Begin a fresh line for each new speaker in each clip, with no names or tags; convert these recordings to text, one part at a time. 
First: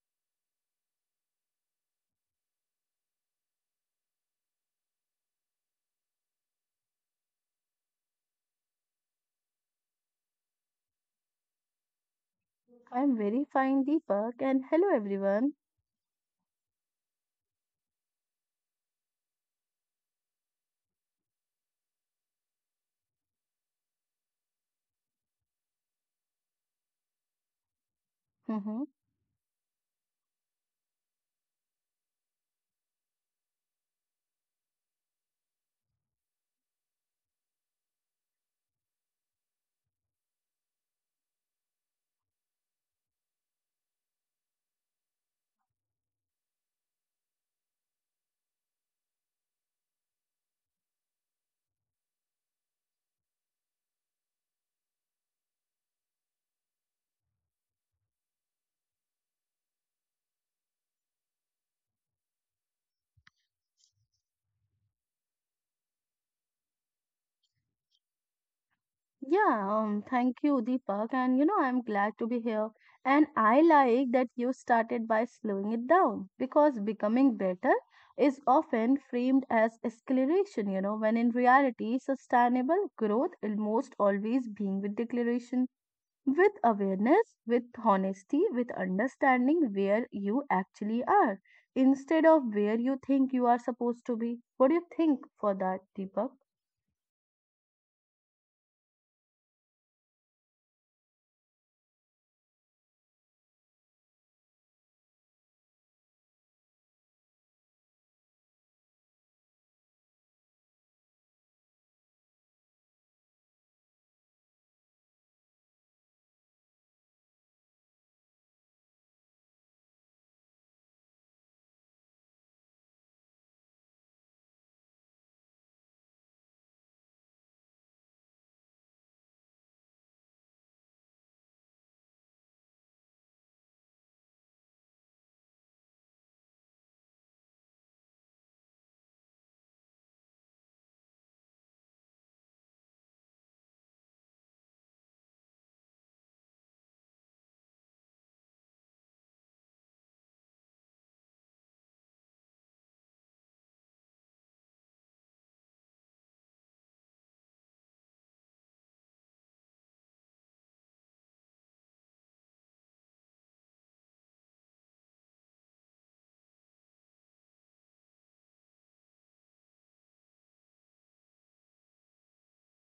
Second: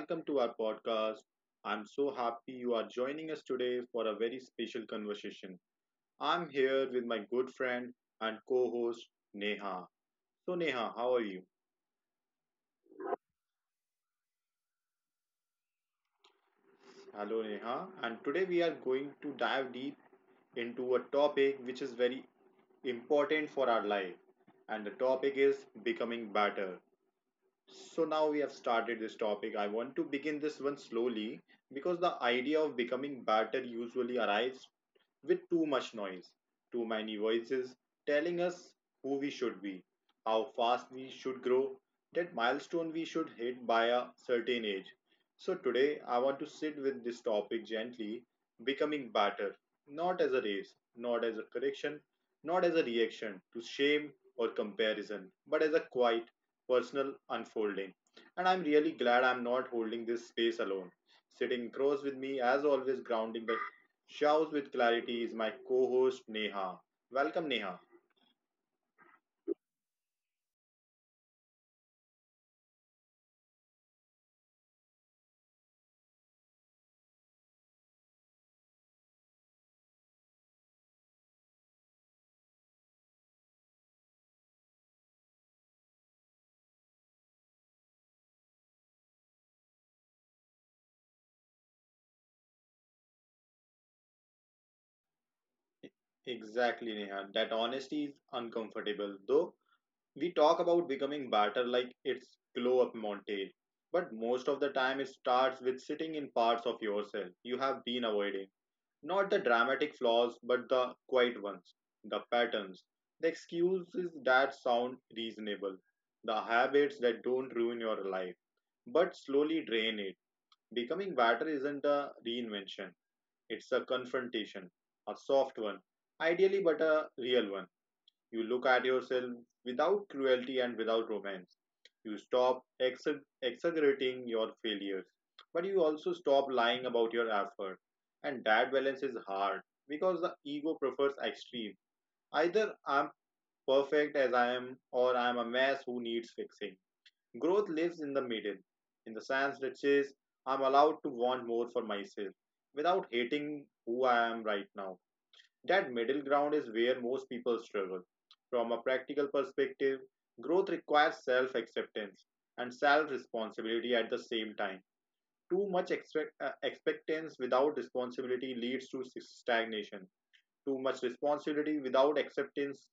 welcome to our podcast. I'm so happy you are joining us today for a very special conversation. I'm here with my good friend and co host, Neha. So, Neha, how are you?
I'm very fine, Deepak, and hello everyone.
Hello, Neha, and today we are going to dive deep into a topic which is very important for our life, and the topic is becoming better. So now we have
Hmm.
started this topic. I want to begin this one slowly because the idea of becoming better usually arrives with too much noise, too many voices telling us who we should be, how fast we should grow, that milestone we should hit by a certain age. So today I want to sit with this topic gently, becoming better, not as a race, not as a correction, not as a reaction to shame or comparison, but as a quiet personal unfolding. And I'm really glad I'm not holding this space alone. Sitting across with me, as always, grounding the shouts with clarity, is my co host Neha. Welcome, Neha.
Yeah, thank you, Deepak, and you know I'm glad to be here. And I like that you started by slowing it down because becoming better is often framed as acceleration, you know, when in reality, sustainable growth almost always being with declaration. With awareness, with honesty, with understanding where you actually are instead of where you think you are supposed to be. What do you think for that, Deepak?
Exactly, Neha. That honesty is uncomfortable, though we talk about becoming better like it's glow up montage. But most of the time, it starts with sitting in parts of yourself you have been avoiding. Not the dramatic flaws, but the quiet ones, the patterns, the excuses that sound reasonable, the habits that don't ruin your life, but slowly drain it. Becoming better isn't a reinvention, it's a confrontation, a soft one, ideally, but a real one. You look at yourself without cruelty and without romance. You stop exaggerating your failures, but you also stop lying about your effort. And that balance is hard because the ego prefers extreme. Either I'm perfect as I am, or I'm a mess who needs fixing. Growth lives in the middle, in the sense that says I'm allowed to want more for myself without hating who I am right now. That middle ground is where most people struggle. From a practical perspective, growth requires self acceptance and self responsibility at the same time. Too much expectance without responsibility leads to stagnation. Too much responsibility without acceptance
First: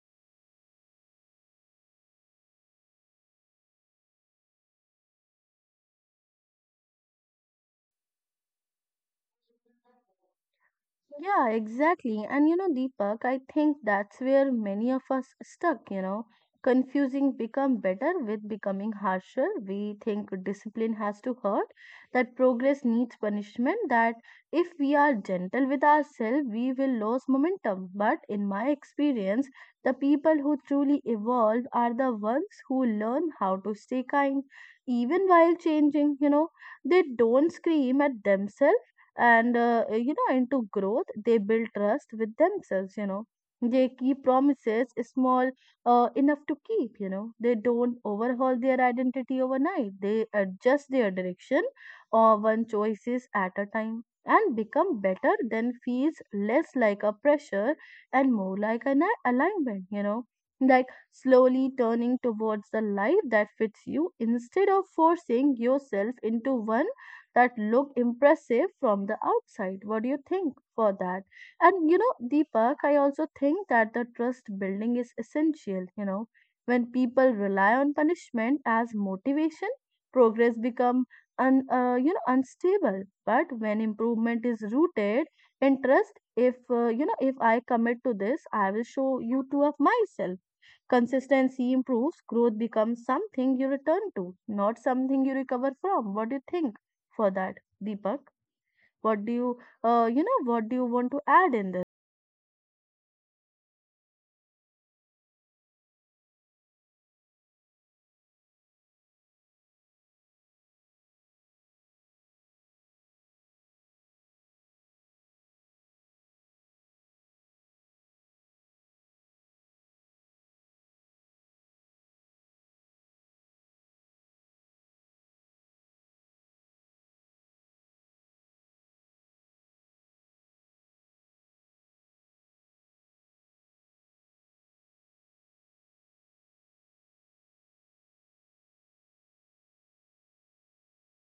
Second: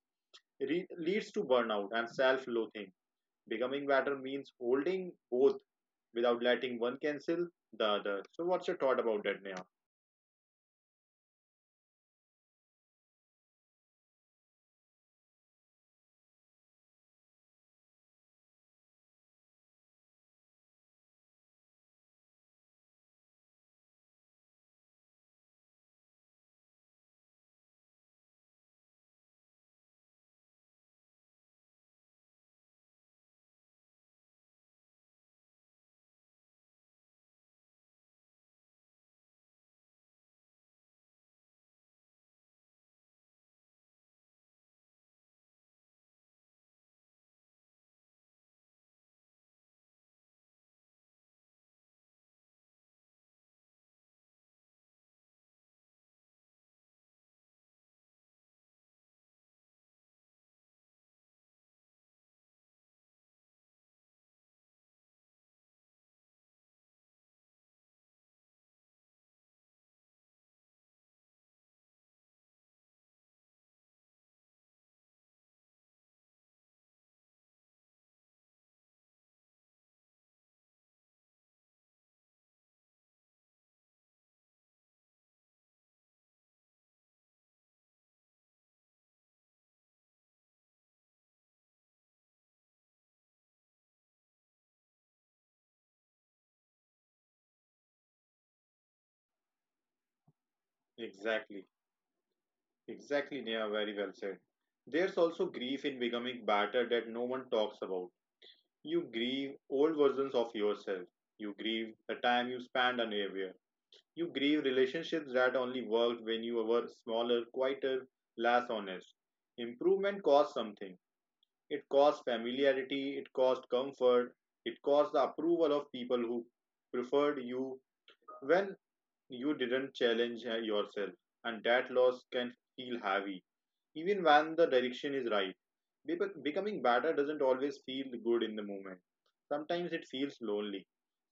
leads to burnout and self loathing. Becoming better means holding both without letting one cancel the other. So, what's your thought about that, Neha?
Yeah, exactly. And you know, Deepak, I think that's where many of us stuck, you know. Confusing become better with becoming harsher. We think discipline has to hurt, that progress needs punishment, that if we are gentle with ourselves, we will lose momentum. But in my experience, the people who truly evolve are the ones who learn how to stay kind, even while changing, you know. They don't scream at themselves and you know into growth, they build trust with themselves, you know. They keep promises small, enough to keep, you know. They don't overhaul their identity overnight, they adjust their direction or one choices at a time, and become better then feels less like a pressure and more like an alignment, you know, like slowly turning towards the life that fits you instead of forcing yourself into one that look impressive from the outside. What do you think for that? And you know, Deepak, I also think that the trust building is essential. You know, when people rely on punishment as motivation, progress become you know unstable. But when improvement is rooted in trust, if you know, if I commit to this, I will show you two of myself. Consistency improves, growth becomes something you return to, not something you recover from. What do you think for that, Deepak? What do you, what do you want to add
Exactly.
in this?
Exactly, Neha, very well said. There's also grief in becoming better that no one talks about. You grieve old versions of yourself. You grieve the time you spent unaware. You grieve relationships that only worked when you were smaller, quieter, less honest. Improvement costs something. It costs familiarity, it costs comfort, it costs the approval of people who preferred you when you didn't challenge yourself. And that loss can feel heavy even when the direction is right. Becoming better doesn't always feel good in the moment. Sometimes it feels lonely.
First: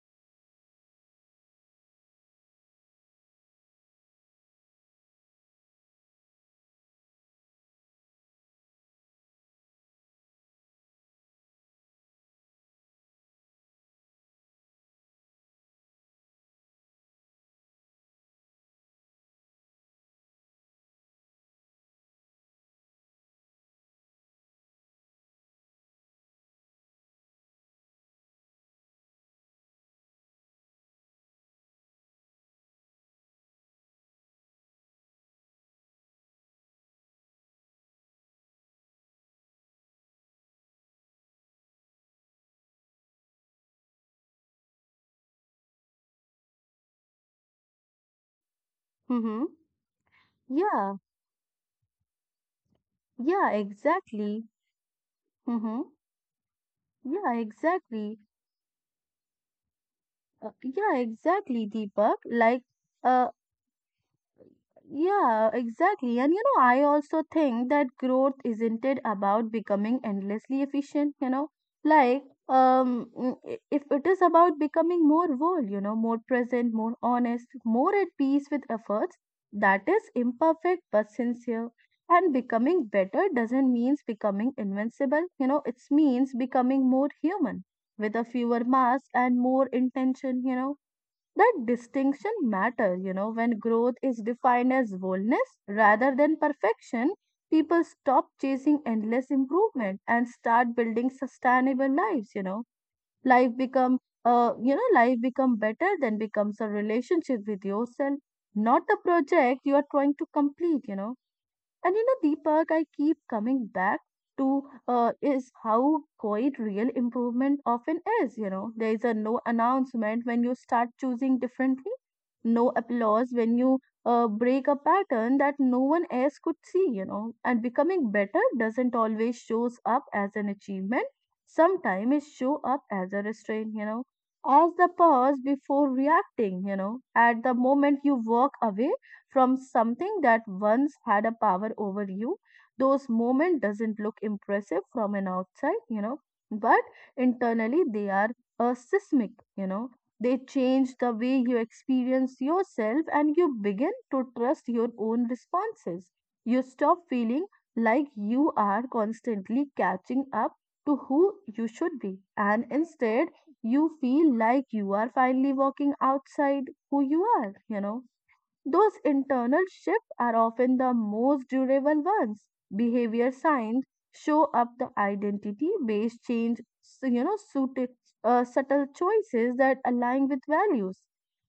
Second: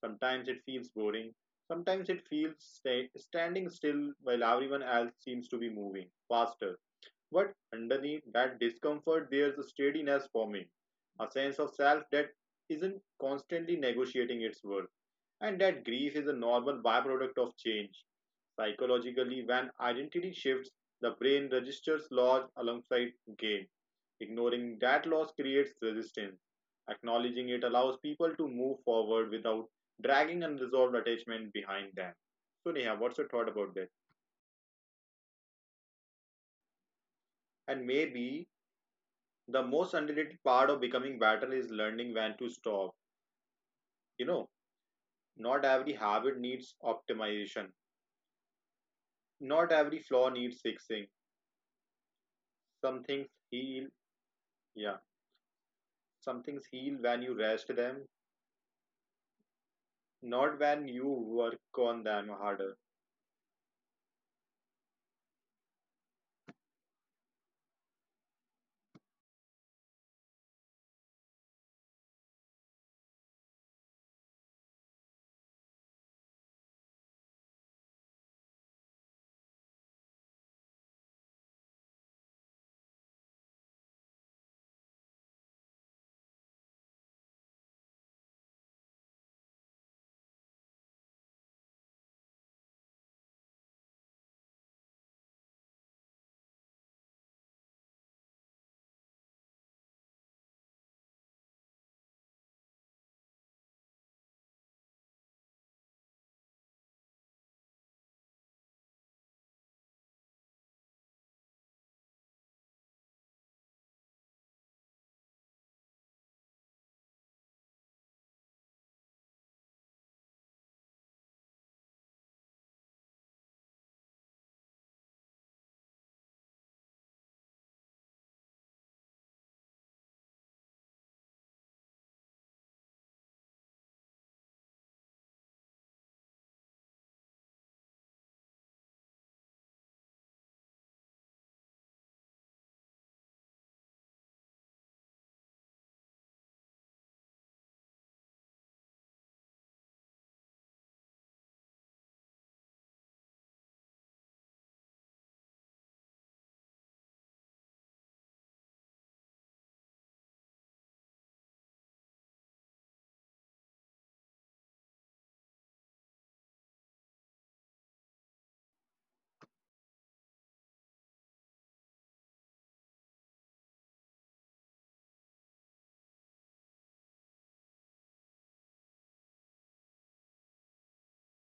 Sometimes it feels boring. Sometimes it feels standing still while everyone else seems to be moving faster. But underneath that discomfort, there's a steadiness forming, a sense of self that isn't constantly negotiating its worth. And that grief is a normal byproduct of change. Psychologically, when identity shifts, the brain registers loss alongside gain. Ignoring that loss creates resistance. Acknowledging it allows people to move forward without dragging unresolved attachment behind them. So, Neha, what's your thought about that? And maybe the most underrated part of becoming better is learning when to stop. You know, not every habit needs optimization,
Mm-hmm.
not every flaw needs
Yeah,
fixing. Some things
yeah,
heal,
exactly.
yeah,
Mm-hmm.
some things heal when
Yeah,
you rest them,
exactly.
not when
Yeah,
you work
exactly,
on
Deepak.
them
Like,
harder.
uh, yeah, exactly. And you know, I also think that growth isn't it about becoming endlessly efficient, you know? Like, if it is about becoming more whole, you know, more present, more honest, more at peace with efforts, that is imperfect but sincere. And becoming better doesn't means becoming invincible, you know, it means becoming more human with a fewer mask and more intention, you know, that distinction matter, you know, when growth is defined as boldness rather than perfection, people stop chasing endless improvement and start building sustainable lives, you know. Life become life become better than becomes a relationship with yourself, not the project you are trying to complete, you know. And you know, Deepak, I keep coming back to is how quiet real improvement often is. You know, there is a no announcement when you start choosing differently, no applause when you break a pattern that no one else could see. You know, and becoming better doesn't always shows up as an achievement. Sometimes it show up as a restraint. You know, as the pause before reacting. You know, at the moment you walk away from something that once had a power over you, those moments doesn't look impressive from an outside, you know, but internally they are a seismic, you know, they change the way you experience yourself, and you begin to trust your own responses. You stop feeling like you are constantly catching up to who you should be, and instead you feel like you are finally walking outside who you are, you know. Those internal shifts are often the most durable ones. Behavior science show up the identity based change, so, you know, subtle choices that align with values,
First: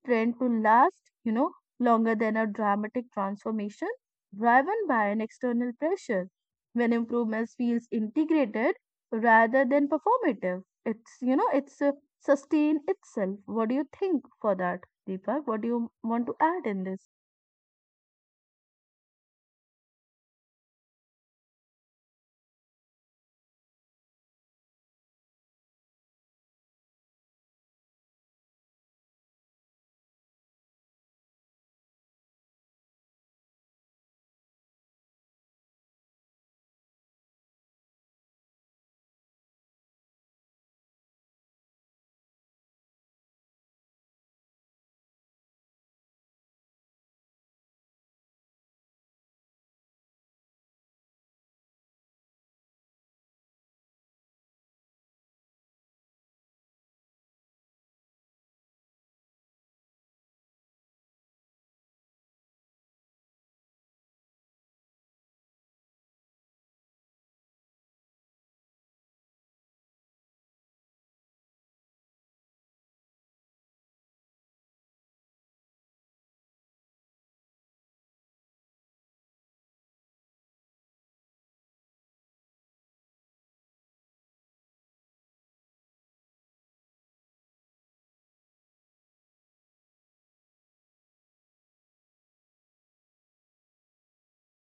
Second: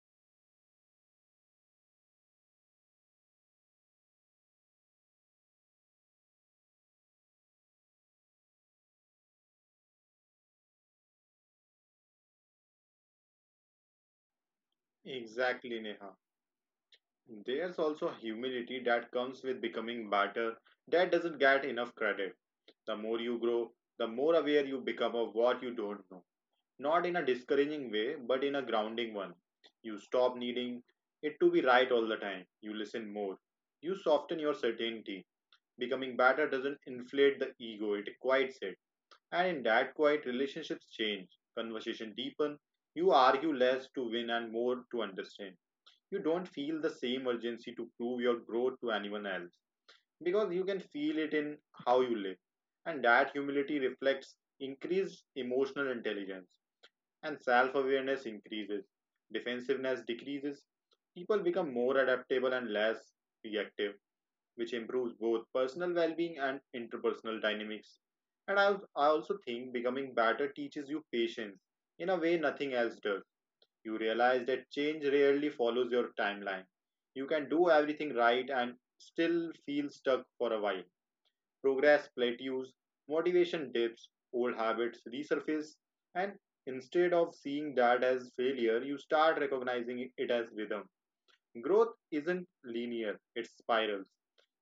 tend to last, you know, longer than a dramatic transformation driven by an external pressure. When improvements feels integrated rather than performative, it's, you know, it's sustain itself. What do you think for that, Deepak? What do
Exactly,
you
Neha.
want to add in this?
There's also humility that comes with becoming better that doesn't get enough credit. The more you grow, the more aware you become of what you don't know. Not in a discouraging way, but in a grounding one. You stop needing it to be right all the time. You listen more. You soften your certainty. Becoming better doesn't inflate the ego, it quiets it. And in that quiet, relationships change, conversation deepen, you argue less to win and more to understand. You don't feel the same urgency to prove your growth to anyone else because you can feel it in how you live. And that humility reflects increased emotional intelligence, and self awareness increases, defensiveness decreases, people become more adaptable and less reactive, which improves both personal well-being and interpersonal dynamics. And I also think becoming better teaches you patience in a way nothing else does. You realize that change rarely follows your timeline. You can do everything right and still feel stuck for a while. Progress plateaus, motivation dips, old habits resurface, and instead of seeing that as failure, you start recognizing it as rhythm. Growth isn't linear, it spirals.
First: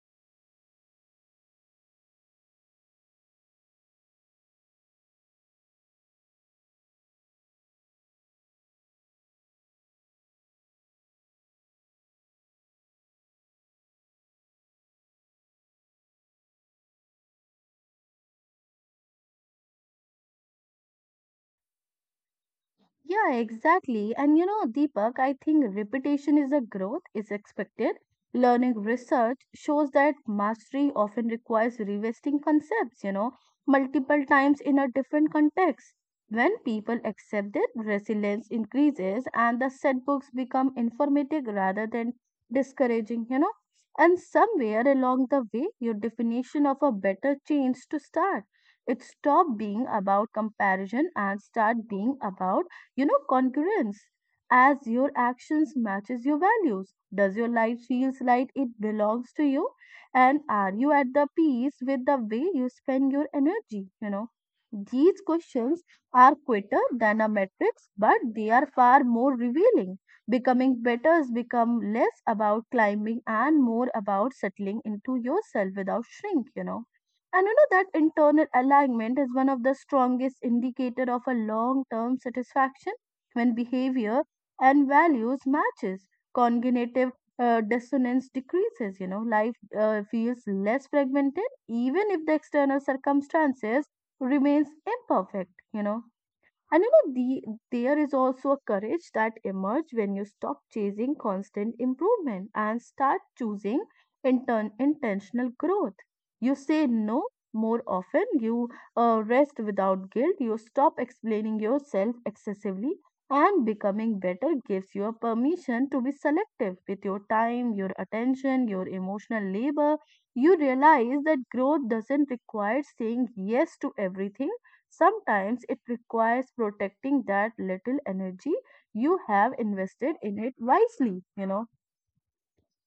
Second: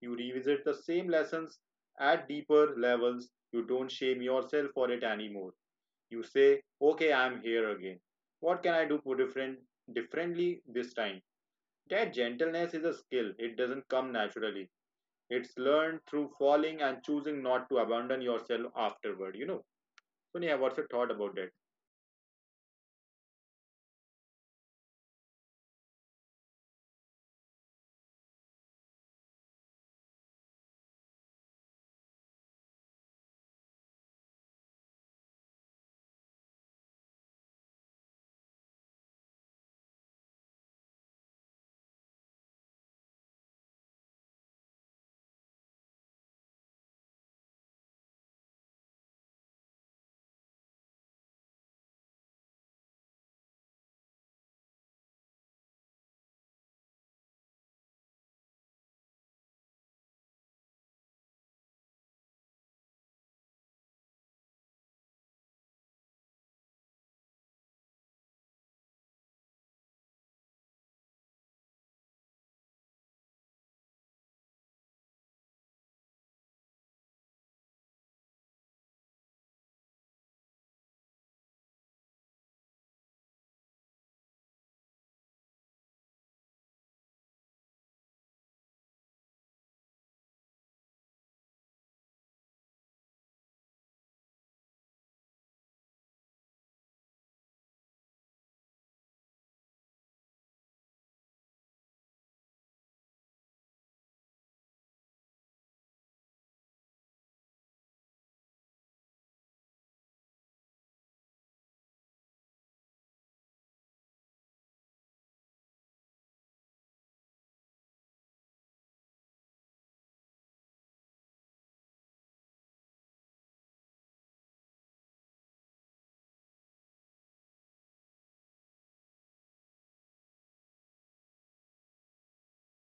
You revisit the same lessons at deeper levels. You don't shame yourself for it anymore. You say, okay, I'm here again. What can I do differently this time? That gentleness is a skill. It doesn't come naturally. It's learned through falling and choosing not to abandon yourself afterward, you know. So, Neha, what's your thought about that?
Yeah, exactly. And you know, Deepak, I think repetition is a growth is expected. Learning research shows that mastery often requires revisiting concepts, you know, multiple times in a different context. When people accept it, resilience increases and the set books become informative rather than discouraging, you know. And somewhere along the way, your definition of a better change to start. It stop being about comparison and start being about, you know, congruence. As your actions matches your values, does your life feels like it belongs to you, and are you at the peace with the way you spend your energy, you know? These questions are quicker than a matrix, but they are far more revealing. Becoming better has become less about climbing and more about settling into yourself without shrink, you know. And you know that internal alignment is one of the strongest indicator of a long-term satisfaction when behavior and values matches. Cognitive dissonance decreases, you know, life feels less fragmented even if the external circumstances remains imperfect, you know. And you know, there is also a courage that emerges when you stop chasing constant improvement and start choosing intentional growth. You say no more often, you rest without guilt, you stop explaining yourself excessively, and becoming better gives you a permission to be selective with your time, your attention, your emotional labor. You realize that growth doesn't require saying yes to everything. Sometimes it requires protecting that little energy you have invested in it wisely, you know.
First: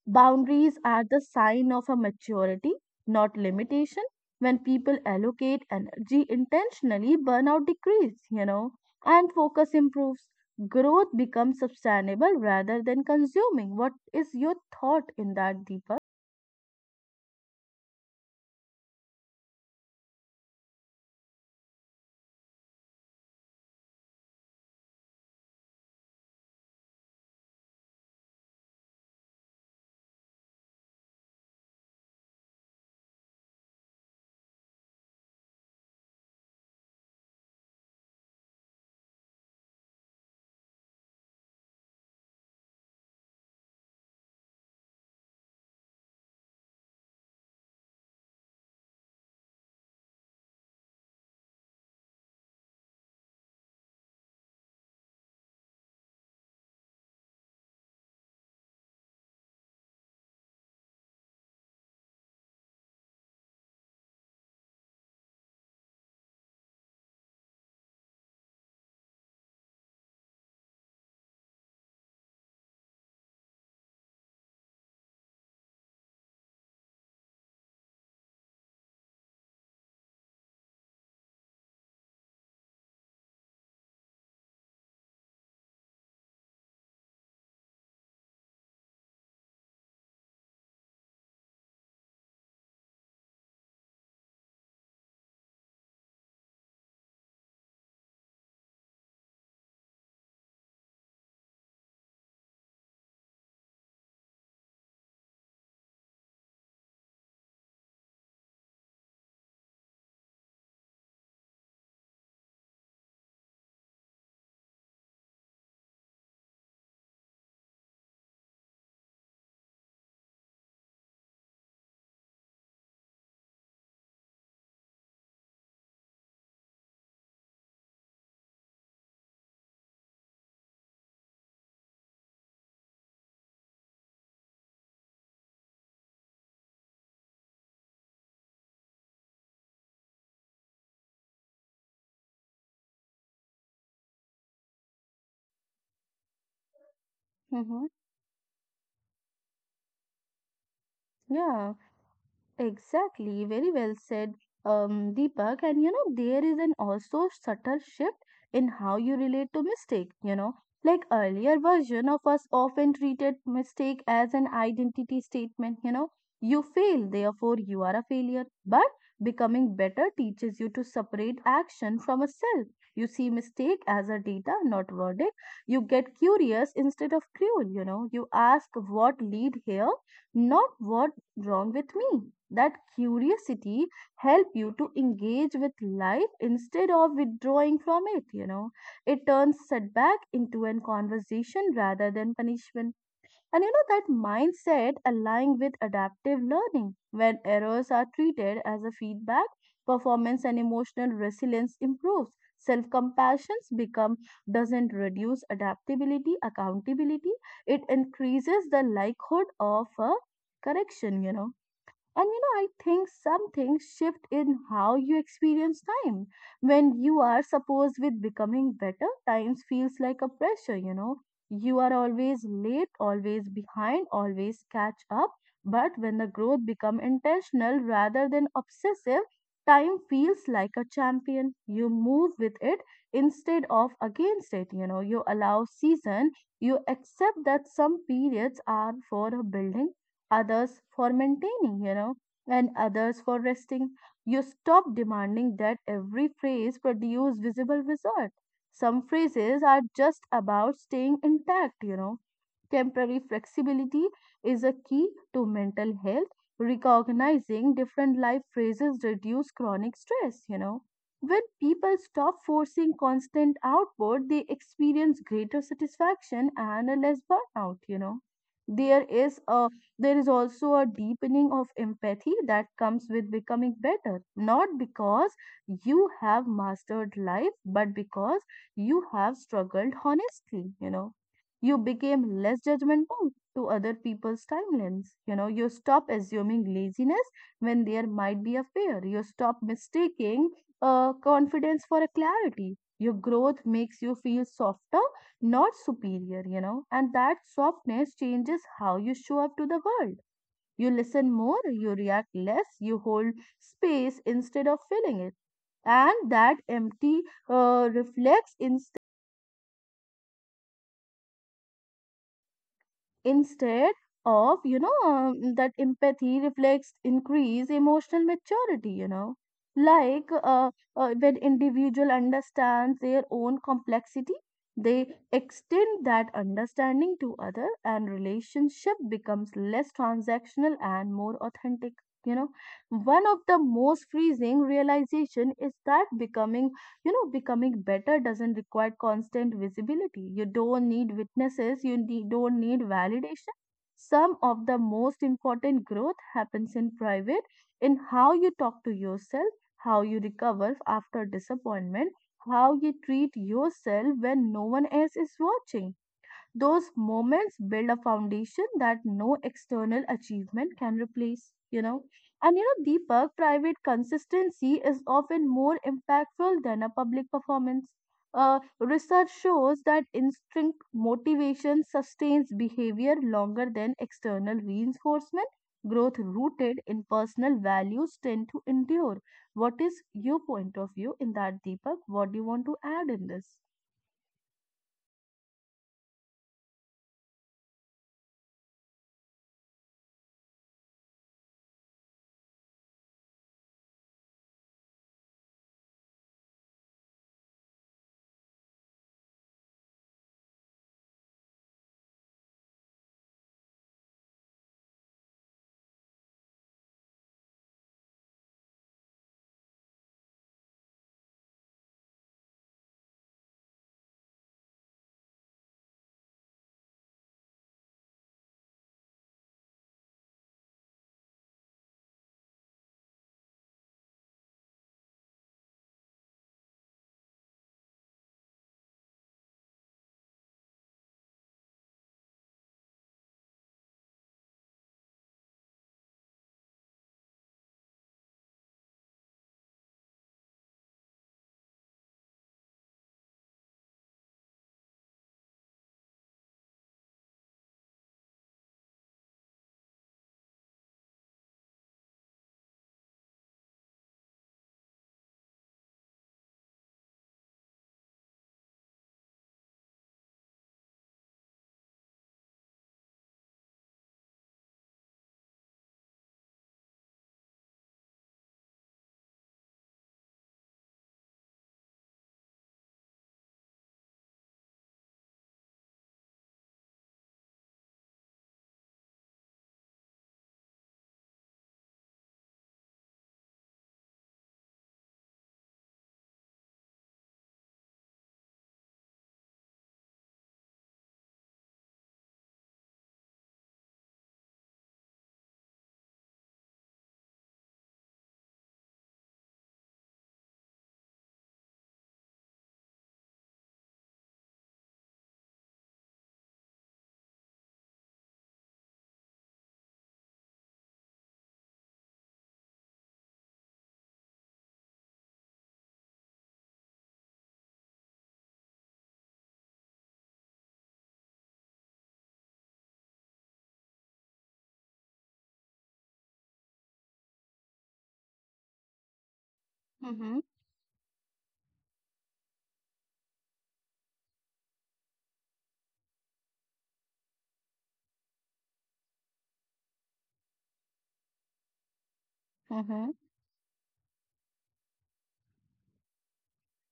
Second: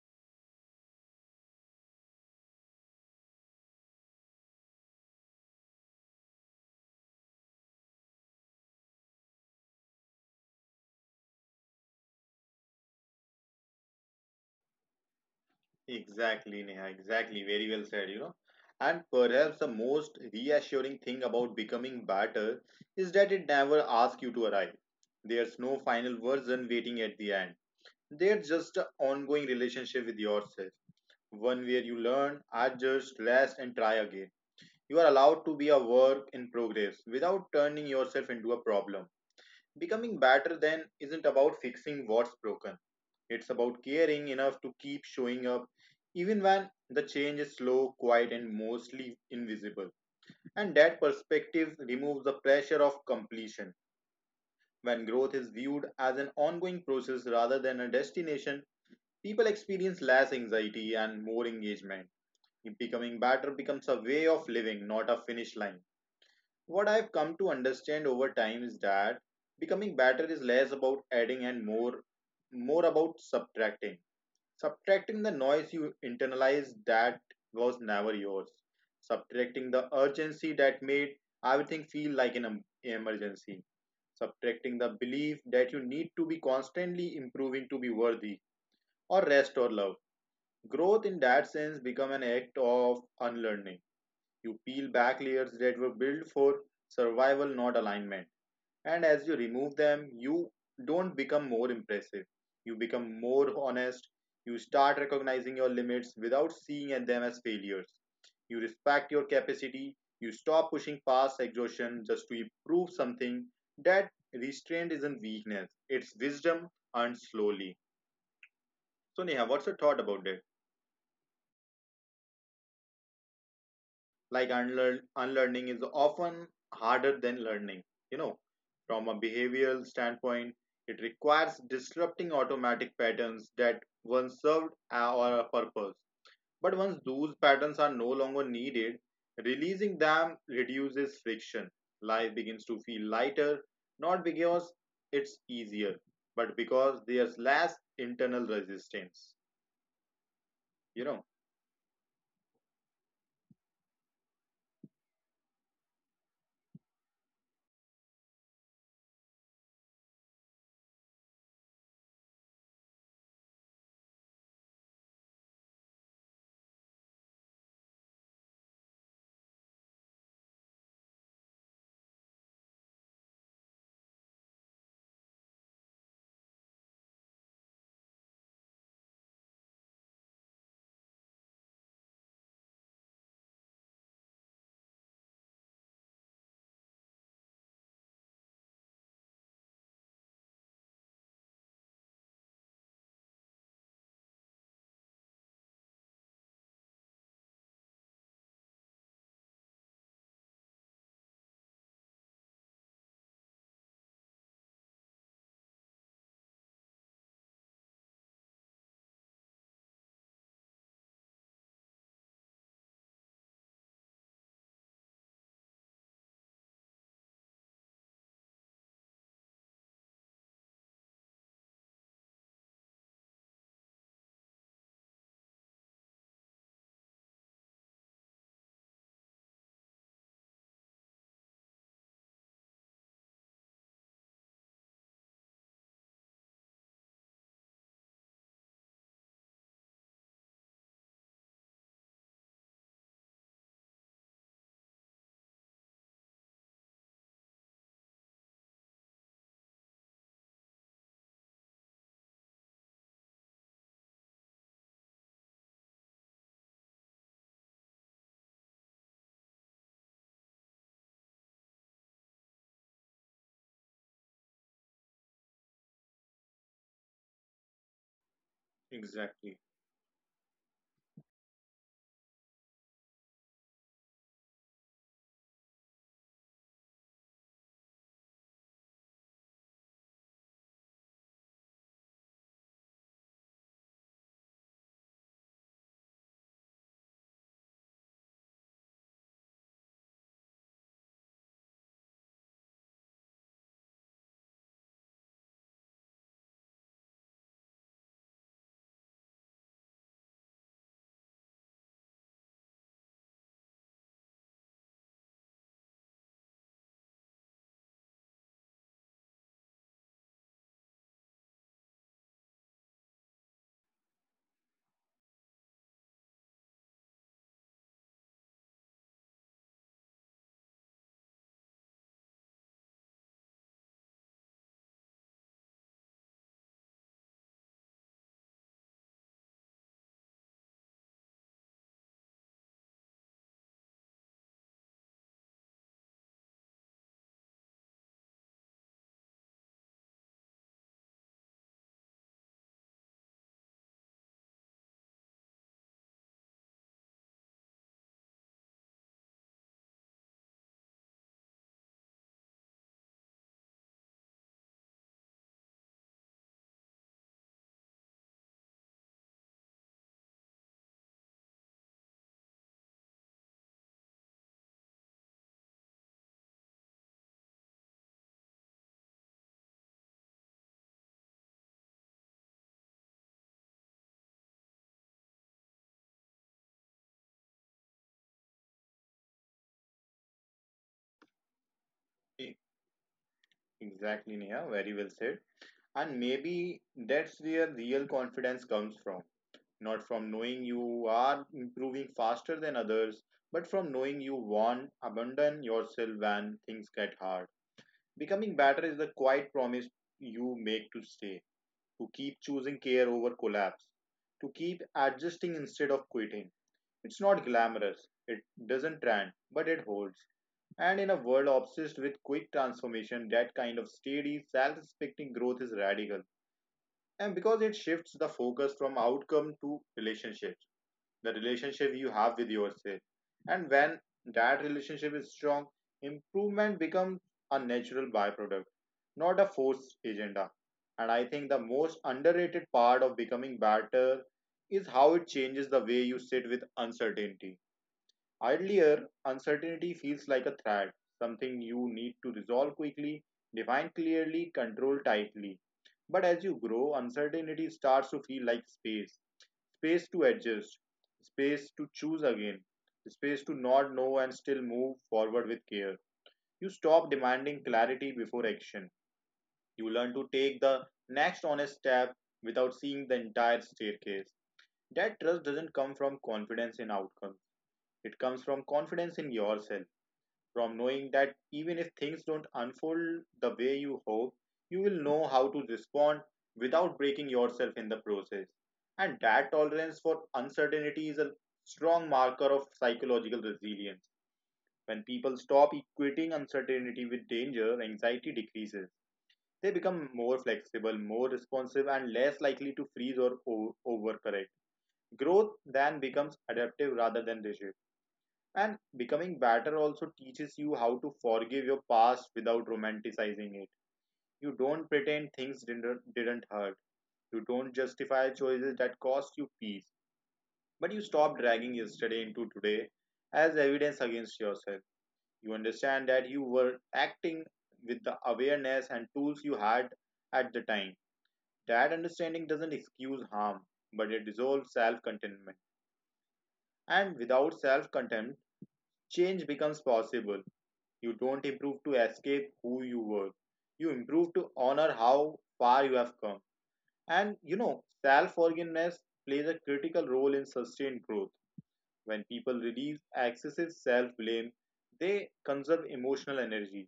Boundaries are the sign of a maturity, not limitation. When people allocate energy intentionally, burnout decreases, you know, and focus improves. Growth becomes sustainable rather than consuming. What is your thought in that, Deepak?
Exactly, Neha, exactly. Very well said, you know. And perhaps the most reassuring thing about becoming better is that it never asks you to arrive. There's no final version waiting at the end. There's just an ongoing relationship with yourself, one where you learn, adjust, rest, and try again. You are allowed to be a work in progress without turning yourself into a problem. Becoming better then isn't about fixing what's broken. It's about caring enough to keep showing up, even when the change is slow, quiet, and mostly invisible. And that perspective removes the pressure of completion. When growth is viewed as an ongoing process rather than a destination, people experience less anxiety and more engagement. Becoming better becomes a way of living, not a finish line. What I've come to understand over time is that becoming better is less about adding and more about subtracting. Subtracting the noise you internalized that was never yours. Subtracting the urgency that made everything feel like an emergency. Subtracting the belief that you need to be constantly improving to be worthy or rest or love. Growth in that sense become an act of unlearning. You peel back layers that were built for survival, not alignment, and as you remove them, you don't become more impressive, you become more honest. You start recognizing your limits without seeing them as failures. You respect your capacity. You stop pushing past exhaustion just to prove something. That restraint isn't weakness, it's wisdom earned slowly. So, Neha, what's your thought about this? Like, unlearning is often harder than learning, you know. From a behavioral standpoint, it requires disrupting automatic patterns that once served a- or a purpose, but once those patterns are no longer needed, releasing them reduces friction. Life begins to feel lighter, not because it's easier, but because there's less
Mm-hmm.
internal resistance, you know.
Yeah. Exactly, very well said, Deepak. And you know, there is an also subtle shift in how you relate to mistake. You know, like earlier version of us often treated mistake as an identity statement. You know, you fail, therefore you are a failure. But becoming better teaches you to separate action from a self. You see mistake as a data, not verdict. You get curious instead of cruel. You know, you ask what lead here, not what wrong with me. That curiosity help you to engage with life instead of withdrawing from it, you know. It turns setback into an conversation rather than punishment. And you know that mindset aligning with adaptive learning, when errors are treated as a feedback, performance and emotional resilience improves. Self-compassions become doesn't reduce adaptability, accountability. It increases the likelihood of a correction, you know. And you know, I think some things shift in how you experience time. When you are supposed with becoming better, times feels like a pressure, you know. You are always late, always behind, always catch up. But when the growth become intentional rather than obsessive, time feels like a champion. You move with it instead of against it, you know. You allow season, you accept that some periods are for a building, others for maintaining, you know, and others for resting. You stop demanding that every phrase produce visible result. Some phrases are just about staying intact, you know. Temporary flexibility is a key to mental health. Recognizing different life phases reduce chronic stress, you know. When people stop forcing constant output, they experience greater satisfaction and a less burnout, you know. There is
Exactly.
a there is also a deepening of empathy that comes with becoming better, not because you have mastered life, but because you have struggled honestly, you know. You became less judgmental to other people's timelines. You know, you stop assuming laziness when there might be a fear. You stop mistaking confidence for a clarity. Your growth makes you feel softer, not superior, you know. And that softness changes how you show up to the world. You listen more, you react less, you hold space instead of filling it. And that empty reflects in instead of that empathy reflects increased emotional maturity, you know. Like when individual understands their own complexity, they extend that understanding to other, and relationship becomes less transactional and more authentic, you know. One of the most freezing realization is that becoming better doesn't require constant visibility. You don't need witnesses, don't need validation. Some of the most important growth happens in private, in how you talk to yourself, how you recover after disappointment, how you treat yourself when no one else is watching. Those moments build a foundation that no external achievement can replace, you know. And you know, Deepak, private consistency is often more impactful than a public performance. Research shows that instinct motivation sustains behavior longer than external reinforcement. Growth rooted in personal values tend to endure. What is your point of view in that, Deepak? What do you
E-
want to add in this?
exactly, Neha, very well said. And maybe that's where real confidence comes from. Not from knowing you are improving faster than others, but from knowing you won't abandon yourself when things get hard. Becoming better is the quiet promise you make to stay, to keep choosing care over collapse, to keep adjusting instead of quitting. It's not glamorous, it doesn't trend, but it holds. And in a world obsessed with quick transformation, that kind of steady, self respecting growth is radical, and because it shifts the focus from outcome to relationships, the relationship you have with yourself. And when that relationship is strong, improvement becomes a natural byproduct, not a forced agenda. And I think the most underrated part of becoming better is how it changes the way you sit with uncertainty. Earlier, uncertainty feels like a threat, something you need to resolve quickly, define clearly, control tightly. But as you grow, uncertainty starts to feel like space, space to adjust, space to choose again, space to not know and still move forward with care. You stop demanding clarity before action. You learn to take the next honest step without seeing the entire staircase. That trust doesn't come from confidence in outcomes, it comes from confidence in yourself, from knowing that even if things don't unfold the way you hope, you will know how to respond without breaking yourself in the process. And that tolerance for uncertainty is a strong marker of psychological resilience. When people stop equating uncertainty with danger, anxiety decreases. They become more flexible, more responsive, and less likely to freeze or overcorrect. Growth then becomes adaptive rather than rigid. And becoming better also teaches you how to forgive your past without romanticizing it. You don't pretend things didn't hurt. You don't justify choices that cost you peace. But you stop dragging yesterday into today as evidence against yourself. You understand that you were acting with the awareness and tools you had at the time. That understanding doesn't excuse harm, but it dissolves self contentment. And without self contempt, change becomes
Mm-hmm.
possible. You don't improve to escape who you were. You improve to honor how far you have come. And you know, self forgiveness plays a critical role in sustained growth. When people release
Mm-hmm.
excessive self blame, they conserve emotional energy.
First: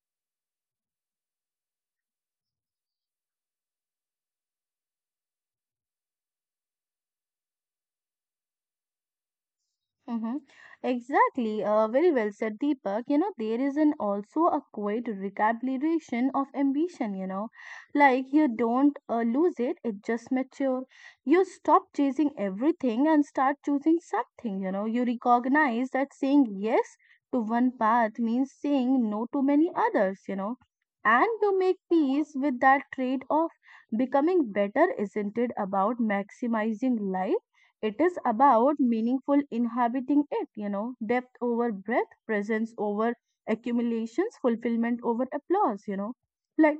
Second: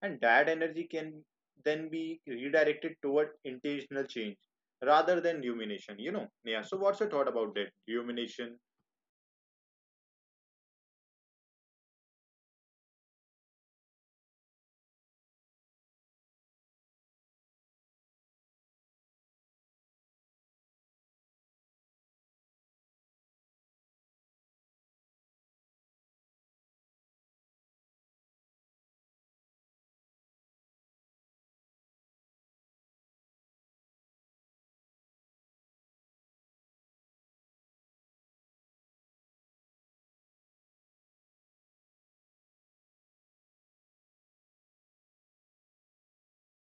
And that energy can then be redirected toward intentional change rather than rumination. You know, yeah. So, what's your thought about that? Rumination.
Mm-hmm. Exactly. Very well said, Deepak. There is an also a quiet recalibration of ambition. Like you don't lose it, it just mature. You stop chasing everything and start choosing something, you know. You recognize that saying yes to one path means saying no to many others. And you make peace with that trade-off. Becoming better isn't it about maximizing life? It is about meaningful inhabiting it, depth over breadth, presence over accumulations, fulfillment over applause. Like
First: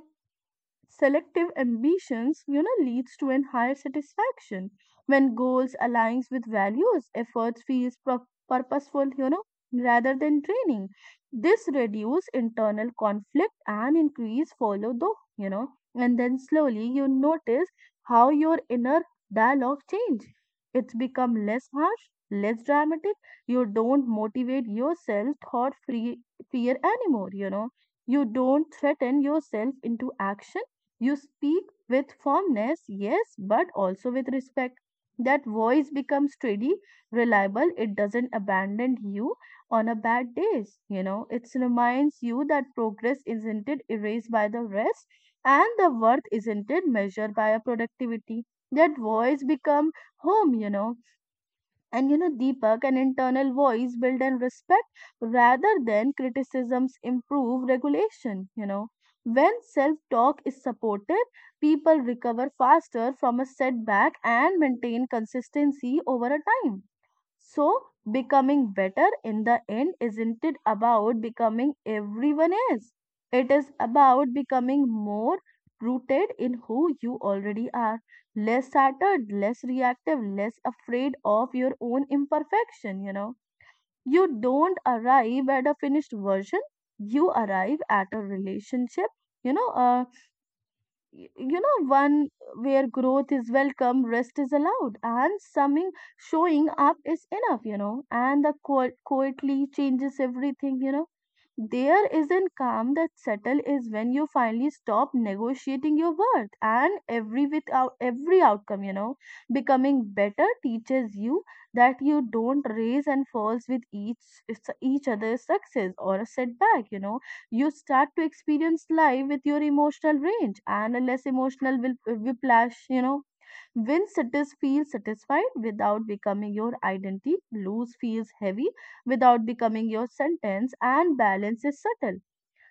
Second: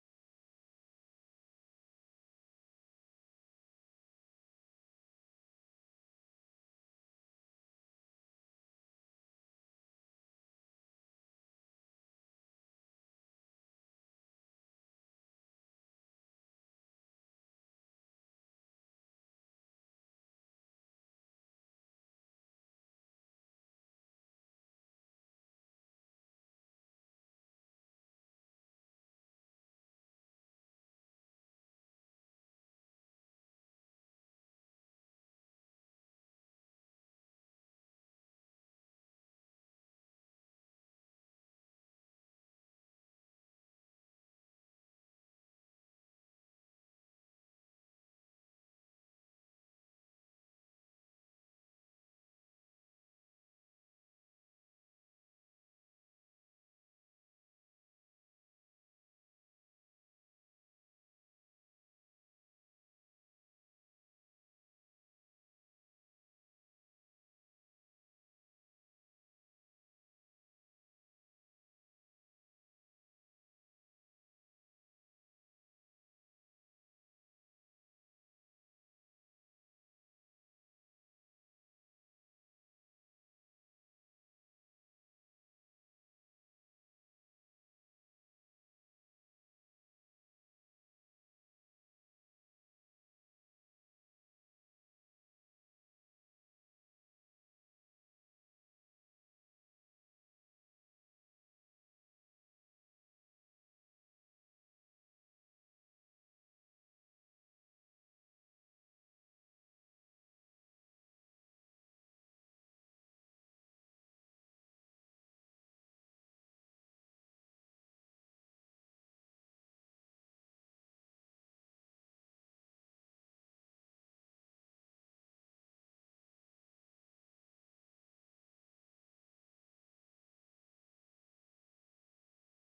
selective ambitions leads to an higher satisfaction when goals aligns with values, efforts feels purposeful, rather than draining. This reduce internal conflict and increase follow though, and then slowly you notice how your inner dialogue change. It's become less harsh, less dramatic. You don't motivate yourself thought free fear anymore. You don't threaten yourself into action. You speak with firmness, yes, but also with respect. That voice becomes steady, reliable. It doesn't abandon you on a bad days. It reminds you that progress isn't it erased by the rest, and the worth isn't it measured by a productivity. That voice become home. And Deepak, an internal voice built in respect rather than criticisms improve regulation. When self talk is supported, people recover faster from a setback and maintain consistency over a time. So, becoming better in the end isn't it about becoming everyone else? It is about becoming more rooted in who you already are, less shattered, less reactive, less afraid of your own imperfection. You don't arrive at a finished version, you arrive at a relationship, you know, uh, One where growth is welcome, rest is allowed, and summing showing up is enough, and the quietly changes everything. There isn't calm that settle is when you finally stop negotiating your worth and every without every outcome. Becoming better teaches you that you don't raise and falls with each other's success or a setback. You start to experience life with your emotional range and a less emotional whiplash. When satis feels satisfied without becoming your identity, loose feels heavy without becoming your sentence, and balance is subtle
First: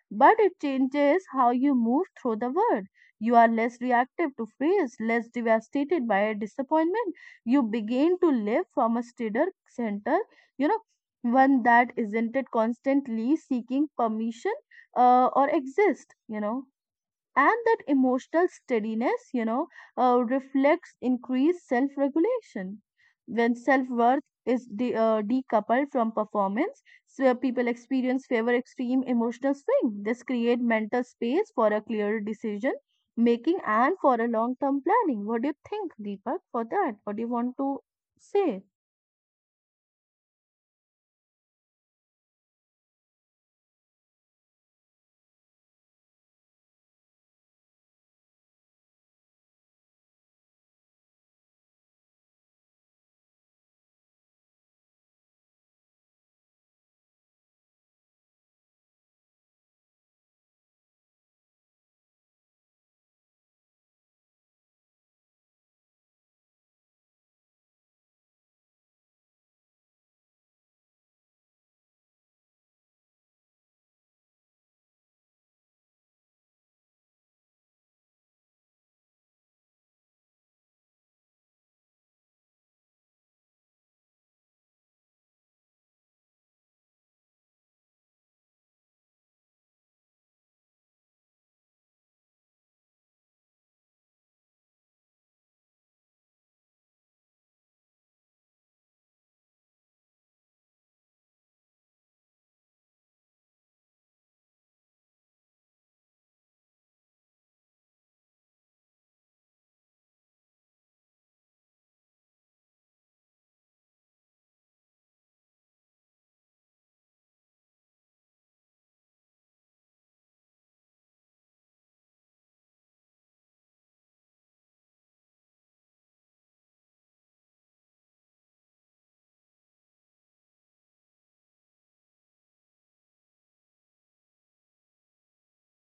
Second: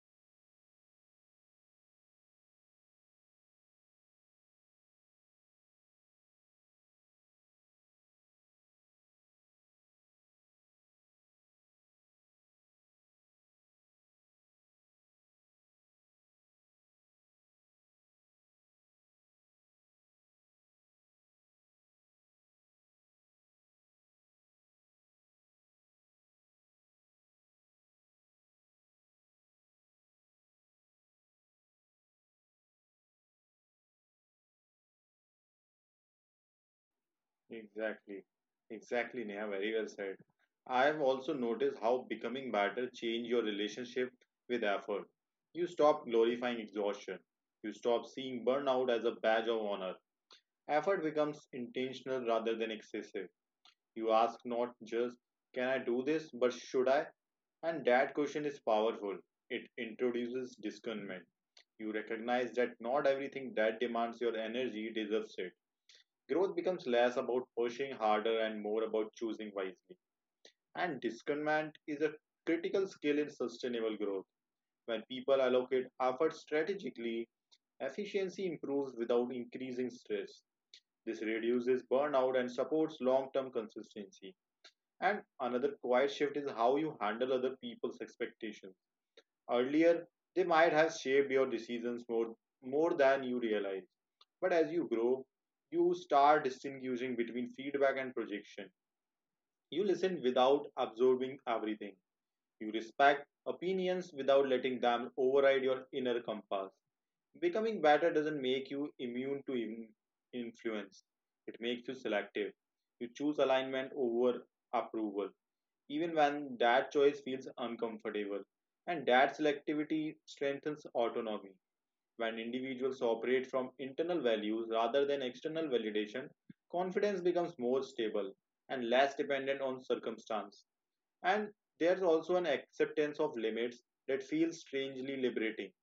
but it changes how you move through the world. You are less reactive to fears, less devastated by a disappointment. You begin to live from a steadier center, you know, one that isn't it constantly seeking permission or exist, and that emotional steadiness reflects increased self-regulation when self-worth is decoupled from performance. So people experience favor extreme emotional swing. This create mental space for a clearer decision making and for a long-term planning. What do you think, Deepak, for that? What do you want to
Exactly.
say?
Exactly, Neha. Very well said. I've also noticed how becoming better change your relationship with effort. You stop glorifying exhaustion. You stop seeing burnout as a badge of honor. Effort becomes intentional rather than excessive. You ask not just, can I do this, but should I? And that question is powerful. It introduces discernment. You recognize that not everything that demands your energy deserves it. Growth becomes less about pushing harder and more about choosing wisely. And discernment is a critical skill in sustainable growth. When people allocate effort strategically, efficiency improves without increasing stress. This reduces burnout and supports long term consistency. And another quiet shift is how you handle other people's expectations. Earlier, they might have shaped your decisions more, more than you realize. But as you grow, you start distinguishing between feedback and projection. You listen without absorbing everything. You respect opinions without letting them override your inner compass. Becoming better doesn't make you immune to influence, it makes you selective. You choose alignment over approval, even when that choice feels uncomfortable. And that selectivity strengthens autonomy. When individuals operate from internal values rather than external validation, confidence becomes more stable and less dependent on circumstance. And there's also an acceptance of limits that feels strangely liberating.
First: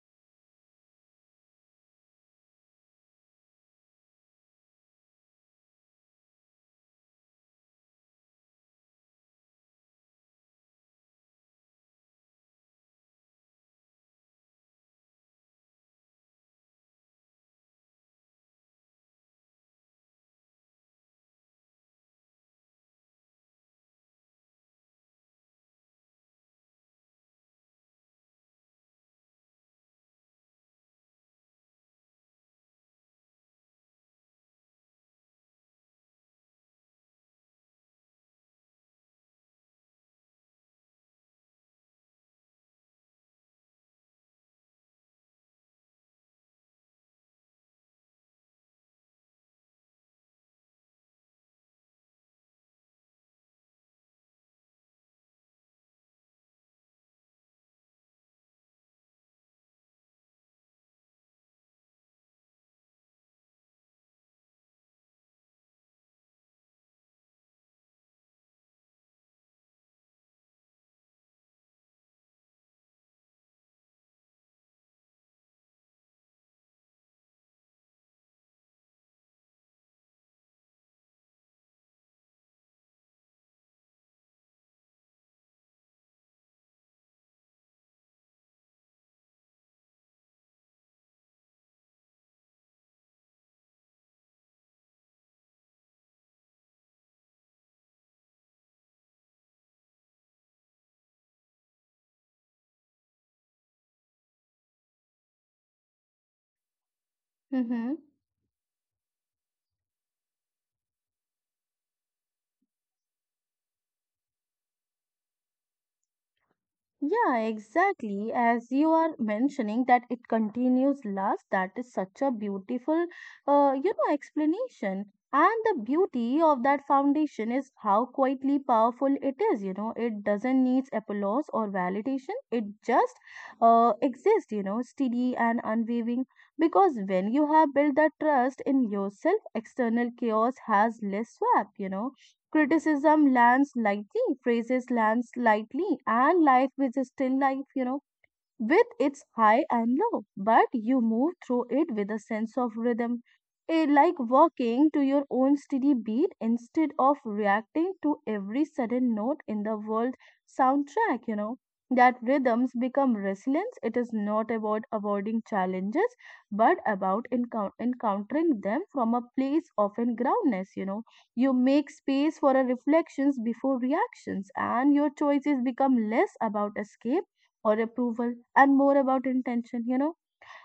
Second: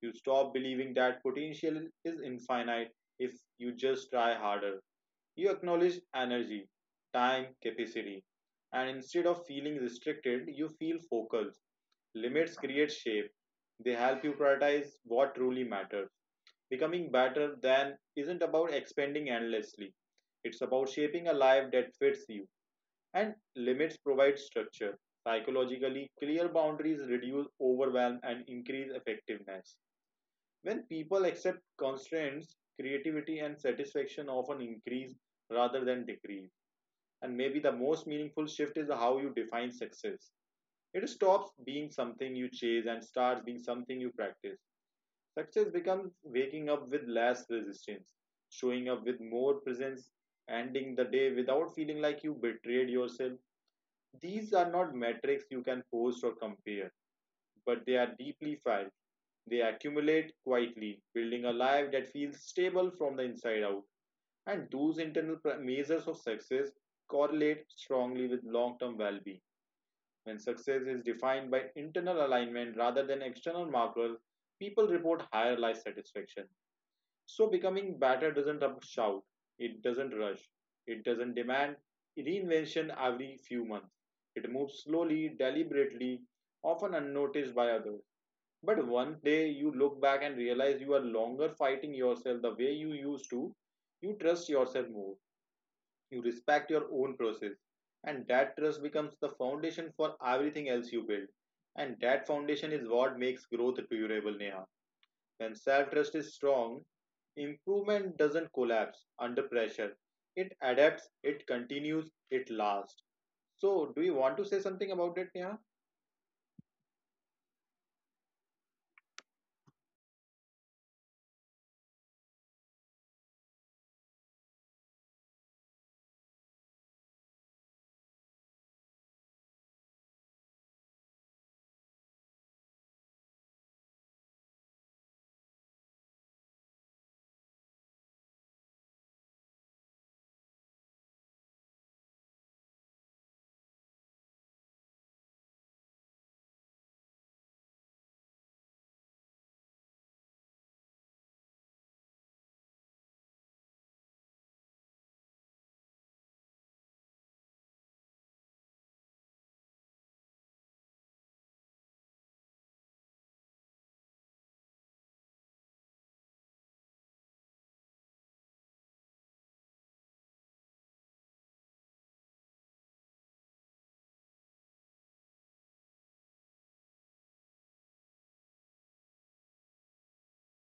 You stop believing that potential is infinite if you just try harder. You acknowledge energy, time, capacity. And instead of feeling restricted, you feel focused. Limits create shape, they help you prioritize what truly matters. Becoming better than isn't about expanding endlessly, it's about shaping a life that fits you and limits provide structure. Psychologically, clear boundaries reduce overwhelm and increase effectiveness. When people accept constraints, creativity and satisfaction often increase rather than decrease. And maybe the most meaningful shift is how you define success. It stops being something you chase and starts being something you practice. Success becomes waking up with less resistance, showing up with more presence, ending the day without feeling like you betrayed yourself. These are not metrics you can post or compare, but they are deeply felt. They accumulate quietly, building a life that feels stable from the inside out. And those internal measures of success correlate strongly with long term well being. When success is defined by internal alignment rather than external markers, people report higher life satisfaction, so becoming better doesn't shout, it doesn't rush, it doesn't demand reinvention every few months. It moves slowly, deliberately, often unnoticed by others. But one day you look back and realize you are longer fighting yourself the way you used to. You trust yourself more, you respect your own process, and that trust becomes the foundation for everything else you build. And that foundation is what makes growth durable, Neha. When self trust is strong,
Mm-hmm.
improvement doesn't collapse under pressure. It adapts, it continues, it lasts. So, do you want to say something about it, Neha?
Yeah, exactly. As you are mentioning that it continues last, that is such a beautiful explanation. And the beauty of that foundation is how quietly powerful it is. It doesn't need applause or validation. It just exists, steady and unwavering. Because when you have built that trust in yourself, external chaos has less swap. Criticism lands lightly, phrases lands lightly, and life is still life, with its high and low, but you move through it with a sense of rhythm. It like walking to your own steady beat instead of reacting to every sudden note in the world soundtrack. That rhythms become resilience. It is not about avoiding challenges, but about encountering them from a place of groundness. You make space for a reflections before reactions, and your choices become less about escape or approval and more about intention.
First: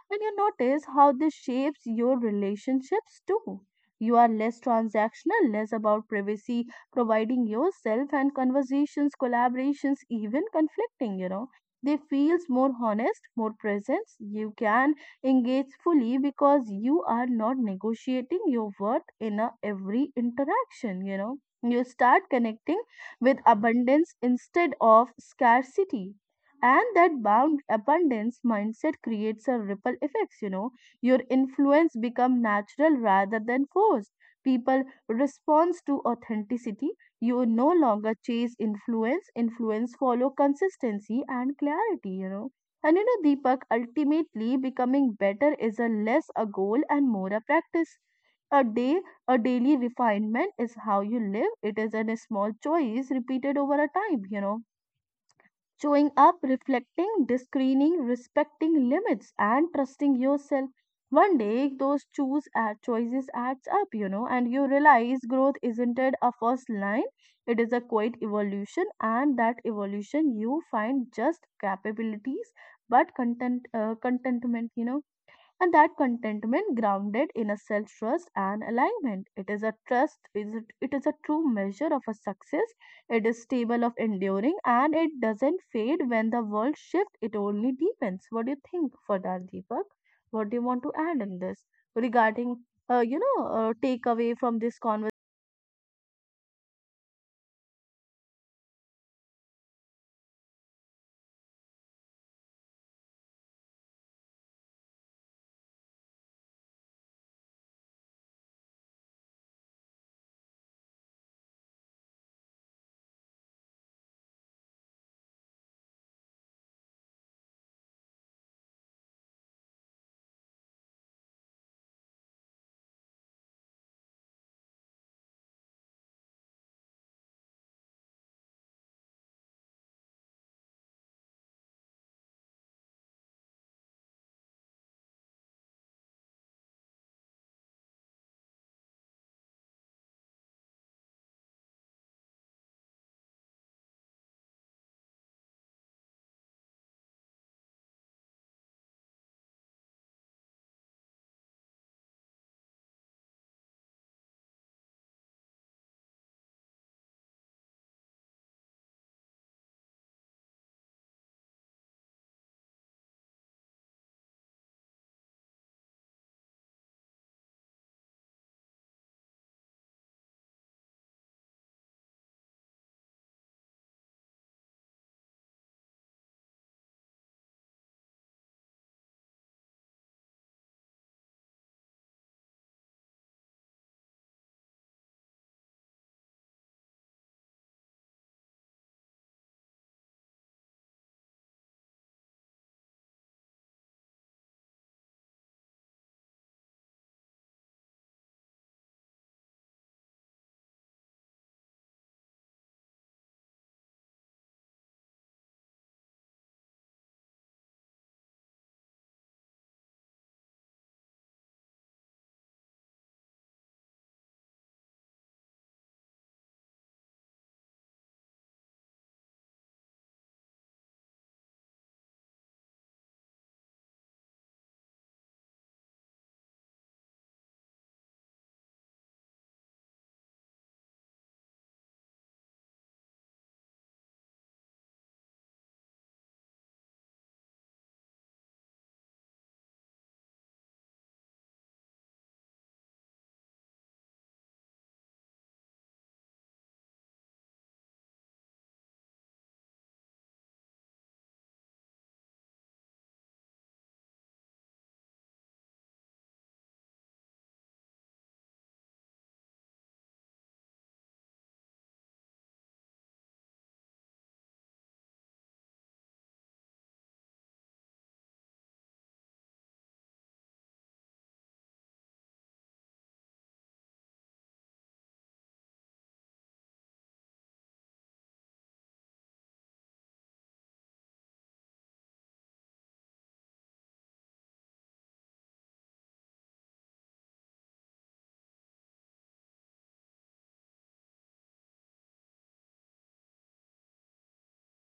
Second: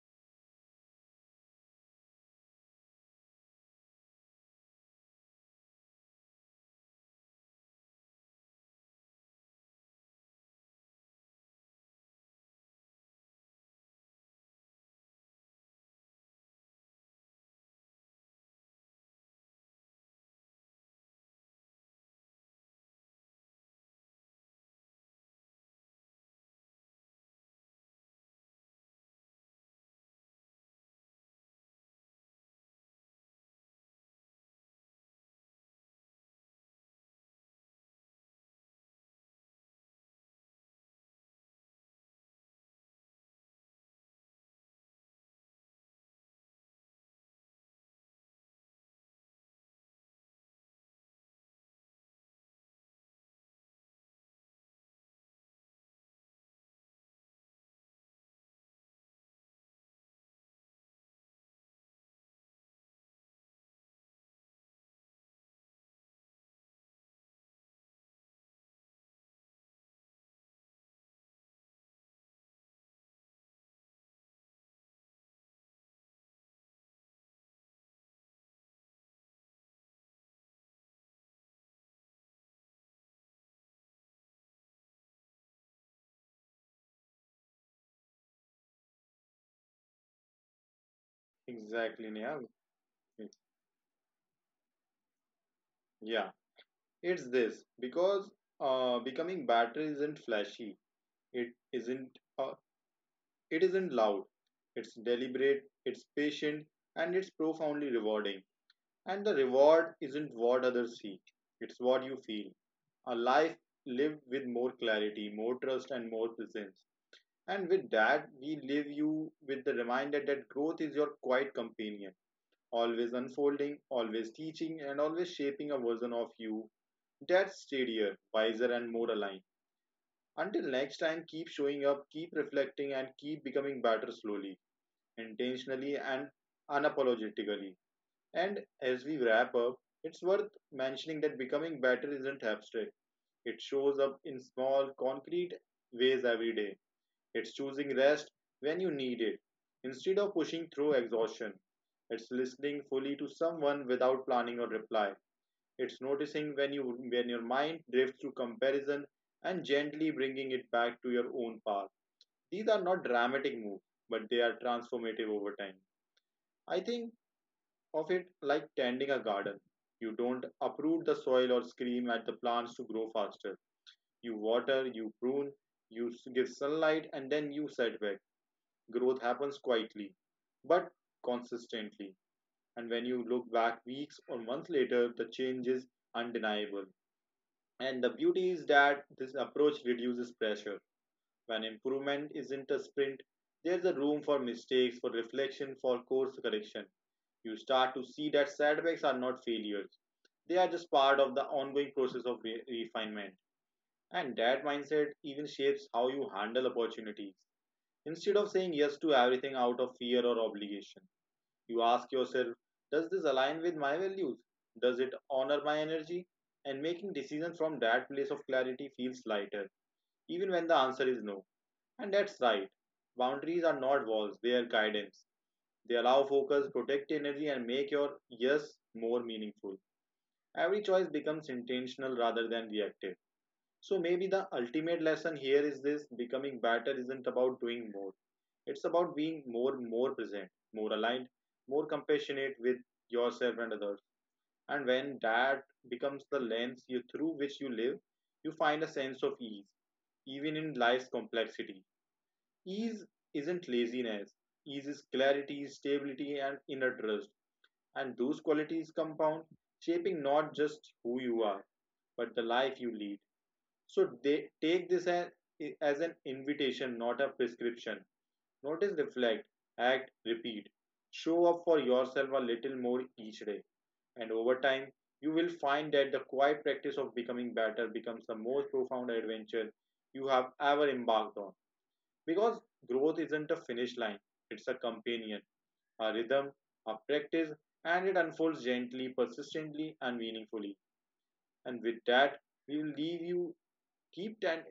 And you notice how this shapes your relationships too. You are less transactional, less about privacy, providing yourself and conversations, collaborations, even conflicting. They feels more honest, more presence. You can engage fully because you are not negotiating your worth in a, every interaction, you know. You start connecting with abundance instead of scarcity, and that bound abundance mindset creates a ripple effects. Your influence become natural rather than forced. People responds to authenticity. You no longer chase influence follow consistency and clarity. And Deepak, ultimately becoming better is a less a goal and more a practice. A day a daily refinement is how you live. It is a small choice repeated over a time. Showing up, reflecting, discerning, respecting limits, and trusting yourself. One day, those choose choices adds up, and you realize growth isn't it a first line; it is a quiet evolution, and that evolution you find just capabilities, but contentment, and that contentment grounded in a self-trust and alignment. It is a true measure of a success. It is stable of enduring and it doesn't fade when the world shifts. It only deepens. What do you think for that, Deepak? What do you want to add in this
Exactly, Neha.
regarding takeaway from this conversation?
Yeah, it's this because becoming better isn't flashy. It isn't. Uh, it isn't loud. It's deliberate. It's patient, and it's profoundly rewarding. And the reward isn't what others see. It's what you feel. A life lived with more clarity, more trust, and more presence. And with that, we leave you with the reminder that growth is your quiet companion, always unfolding, always teaching, and always shaping a version of you that's steadier, wiser, and more aligned. Until next time, keep showing up, keep reflecting, and keep becoming better slowly, intentionally, and unapologetically. And as we wrap up, it's worth mentioning that becoming better isn't abstract, it shows up in small, concrete ways every day. It's choosing rest when you need it instead of pushing through exhaustion. It's listening fully to someone without planning a reply. It's noticing when you when your mind drifts to comparison and gently bringing it back to your own path. These are not dramatic moves, but they are transformative over time. I think of it like tending a garden. You don't uproot the soil or scream at the plants to grow faster. You water, you prune, give sunlight, and then you set back. Growth happens quietly but consistently. And when you look back weeks or months later, the change is undeniable. And the beauty is that this approach reduces pressure. When improvement isn't a sprint, there's a room for mistakes, for reflection, for course correction. You start to see that setbacks are not failures, they are just part of the ongoing process of refinement. And that mindset even shapes how you handle opportunity. Instead of saying yes to everything out of fear or obligation, you ask yourself, does this align with my values? Does it honor my energy? And making decisions from that place of clarity feels lighter, even when the answer is no. And that's right. Boundaries are not walls, they are guidance. They allow focus, protect energy, and make your yes more meaningful. Every choice becomes intentional rather than reactive. So maybe the ultimate lesson here is this: becoming better isn't about doing more, it's about being more. More present, more aligned, more compassionate with yourself and others. And when that becomes the lens through which you live, you find a sense of ease, even in life's complexity. Ease isn't laziness. Ease is clarity, stability, and inner trust. And those qualities compound, shaping not just who you are, but the life you lead. So they take this as an invitation, not a prescription. Notice, reflect, act, repeat. Show up for yourself a little more each day. And over time, you will find that the quiet practice of becoming better becomes the most profound adventure you have ever embarked on. Because growth isn't a finish line, it's a companion, a rhythm, a practice, and it unfolds gently, persistently, and meaningfully. And with that, we will leave you. Keep, ten-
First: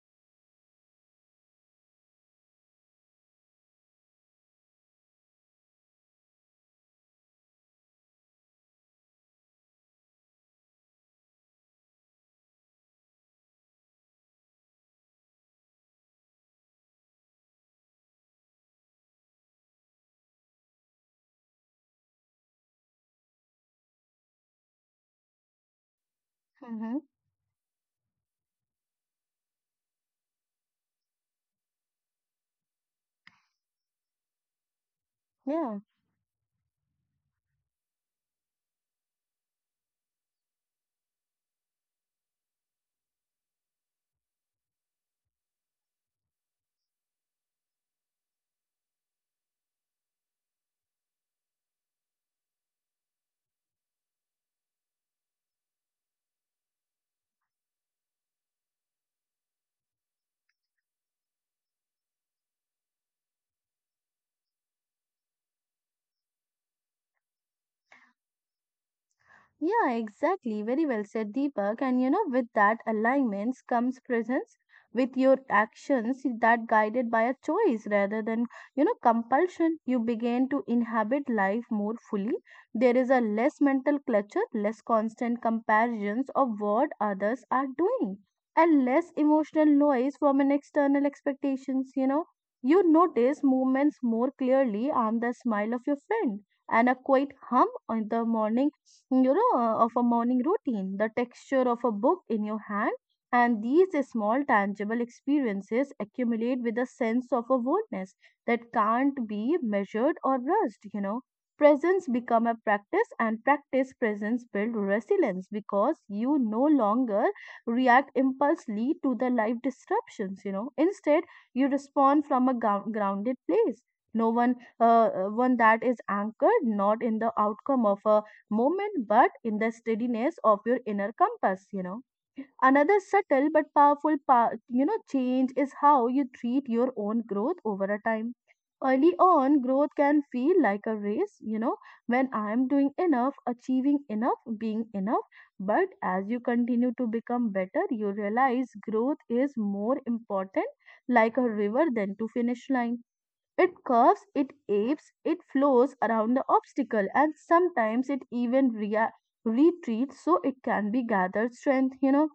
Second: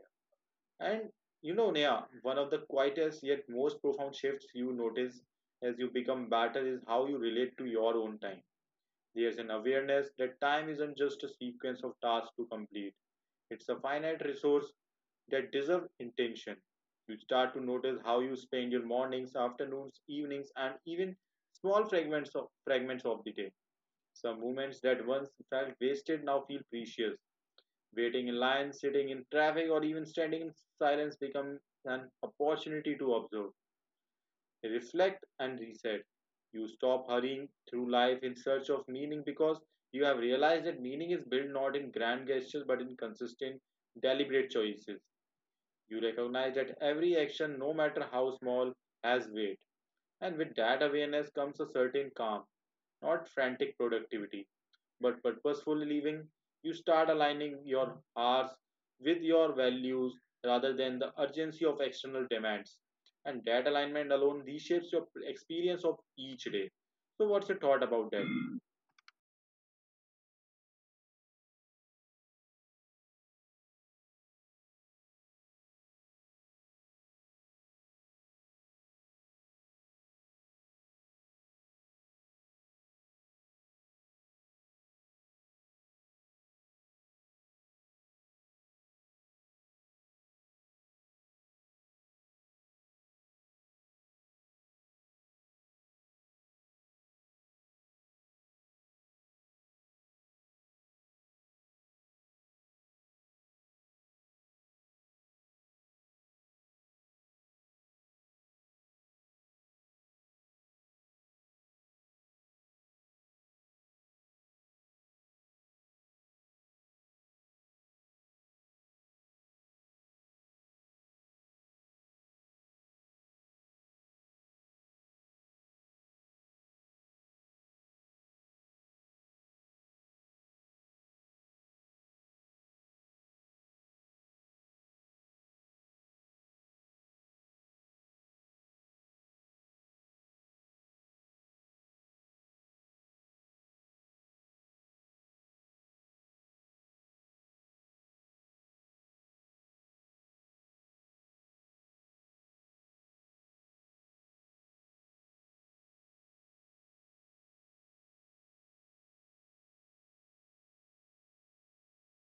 and You know, Neha, one of the quietest yet most profound shifts you notice as you become better is how you relate to your own time. There's an awareness that time isn't just a sequence of tasks to complete, it's a finite resource that deserves intention. You start to notice how you spend your mornings, afternoons, evenings, and even small fragments of the day. Some moments that once felt wasted now feel
Hmm.
precious. Waiting in line, sitting in traffic, or even standing in silence becomes an opportunity to observe, reflect, and
Yeah.
reset. You stop hurrying through life in search of meaning because you have realized that meaning is built not in grand gestures but in consistent, deliberate choices. You recognize that every action, no matter how small, has weight. And with that awareness comes a certain calm, not frantic productivity but purposeful living. You start aligning your hours with your values rather than the urgency of external demands. And that alignment alone reshapes your experience of each day. So, what's your thought about that?
Yeah, exactly. Very well said, Deepak. And with that alignments comes presence with your actions that guided by a choice rather than compulsion. You begin to inhabit life more fully. There is a less mental clutter, less constant comparisons of what others are doing, and less emotional noise from an external expectations, you know. You notice movements more clearly on the smile of your friend and a quiet hum on the morning of a morning routine, the texture of a book in your hand, and these small tangible experiences accumulate with a sense of a boldness that can't be measured or rushed. Presence become a practice and practice presence build resilience because you no longer react impulsively to the life disruptions. Instead, you respond from a grounded place. No one, One that is anchored not in the outcome of a moment, but in the steadiness of your inner compass. Another subtle but powerful part, change is how you treat your own growth over a time. Early on, growth can feel like a race, when I am doing enough, achieving enough, being enough. But as you continue to become better, you realize growth is more important like a river than to finish line. It curves, it apes, it flows around the obstacle, and sometimes it even retreats so it can be gathered strength.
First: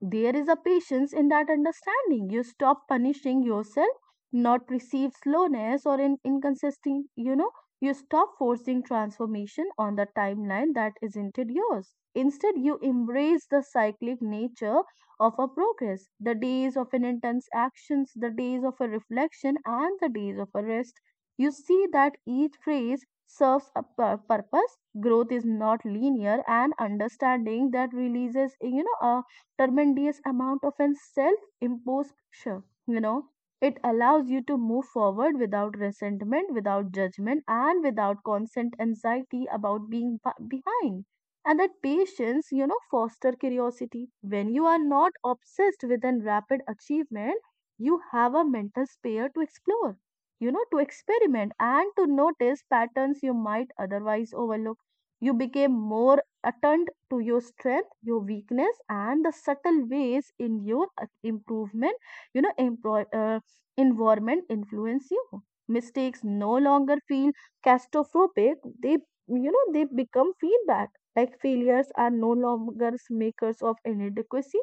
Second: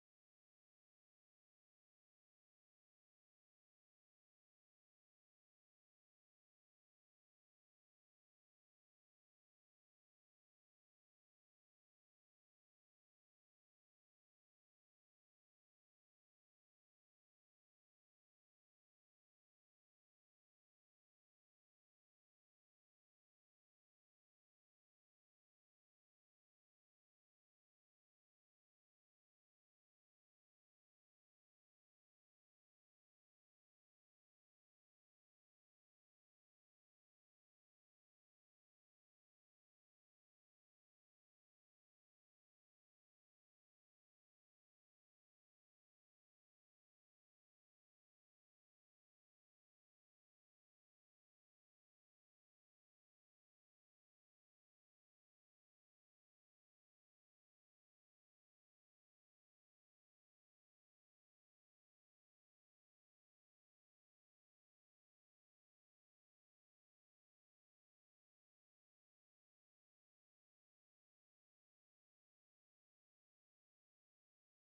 There is a patience in that understanding. You stop punishing yourself, not perceived slowness or in inconsistent, you stop forcing transformation on the timeline that isn't yours. Instead, you embrace the cyclic nature of a progress, the days of an intense actions, the days of a reflection, and the days of a rest. You see that each phase serves a purpose. Growth is not linear, and understanding that releases a tremendous amount of a self-imposed pressure. It allows you to move forward without resentment, without judgment, and without constant anxiety about being behind. And that patience foster curiosity. When you are not obsessed with an rapid achievement, you have a mental sphere to explore, to experiment and to notice patterns you might otherwise overlook. You became more attuned to your strength, your weakness, and the subtle ways in your improvement, you know, employ, uh, environment influence you. Mistakes no longer feel catastrophic. They, they become feedback. Like failures are no longer makers of inadequacy.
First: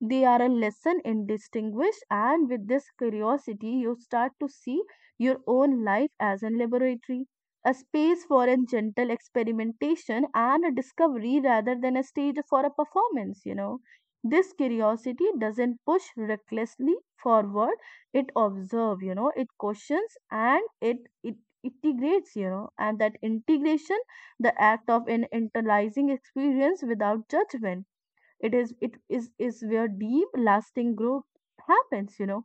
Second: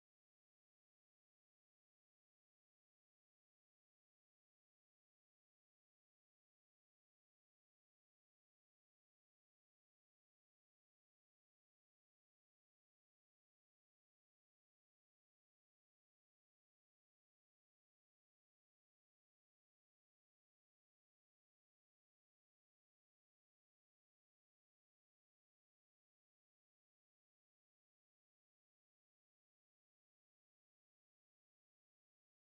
They are a lesson in distinguish, and with this curiosity, you start to see your own life as a laboratory, a space for a gentle experimentation and a discovery rather than a stage for a performance. This curiosity doesn't push recklessly forward, it observes, it questions, and it integrates, and that integration, the act of an internalizing experience without judgment, it is where deep lasting growth happens.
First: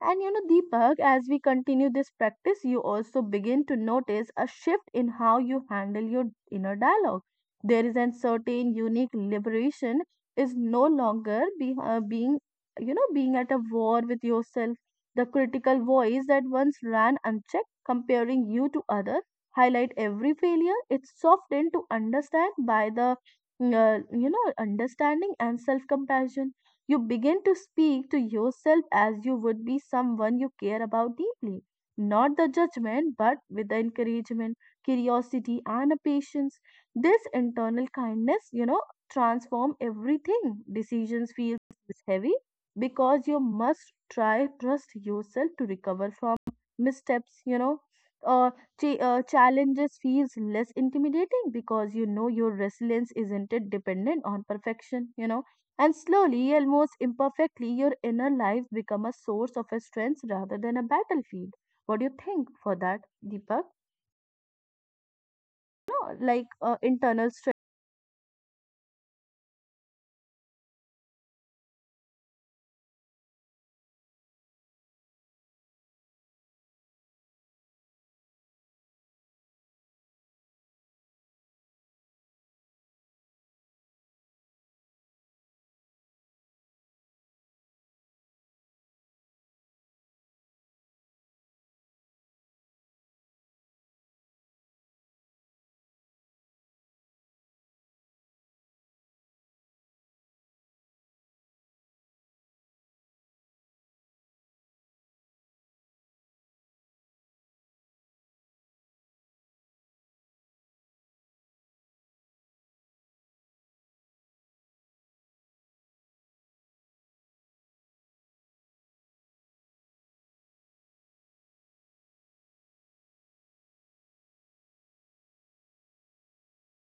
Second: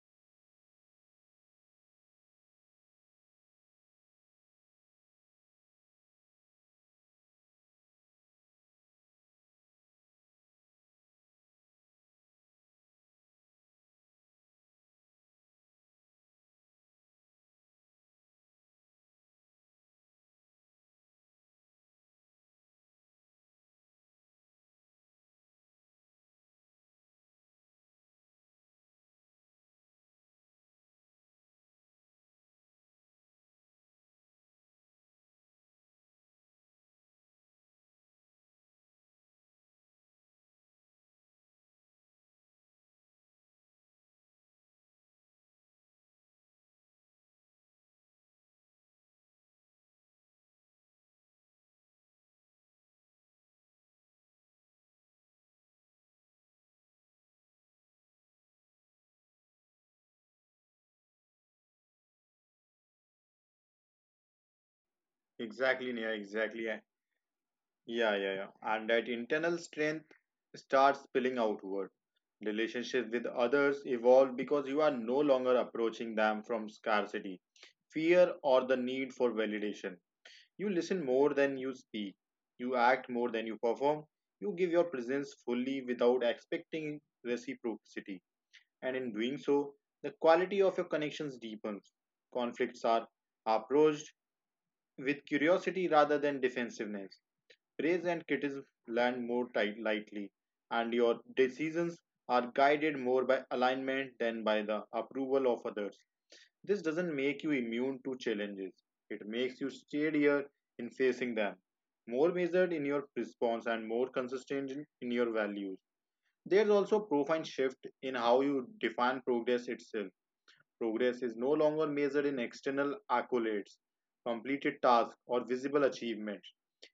And Deepak, as we continue this practice, you also begin to notice a shift in how you handle your inner dialogue. There is a certain unique liberation is no longer be, being, you know, being at a war with yourself. The critical voice that once ran unchecked, comparing you to others, highlight every failure. It's softened to understand by the understanding and self-compassion. You begin to speak to yourself as you would be someone you care about deeply, not the judgment, but with the encouragement, curiosity, and a patience. This internal kindness transform everything. Decisions feel heavy because you must try trust yourself to recover from missteps. Uh, Challenges feels less intimidating because you know your resilience isn't it dependent on perfection. And slowly, almost imperfectly, your inner life become a source of a strength rather than a battlefield. What do you think for that, Deepak?
Exactly, yeah,
No, like
exactly. Yeah,
internal strength.
yeah. And that internal strength starts spilling outward. Relationships with others evolve because you are no longer approaching them from scarcity, fear, or the need for validation. You listen more than you speak. You act more than you perform. You give your presence fully without expecting reciprocity. And in doing so, the quality of your connections deepens. Conflicts are approached with curiosity rather than defensiveness. Praise and criticism land more lightly, and your decisions are guided more by alignment than by the approval of others. This doesn't make you immune to challenges. It makes you steadier in facing them, more measured in your response, and more consistent in your values. There's also a profound shift in how you define progress itself. Progress is no longer measured in external accolades, completed tasks, or visible achievements.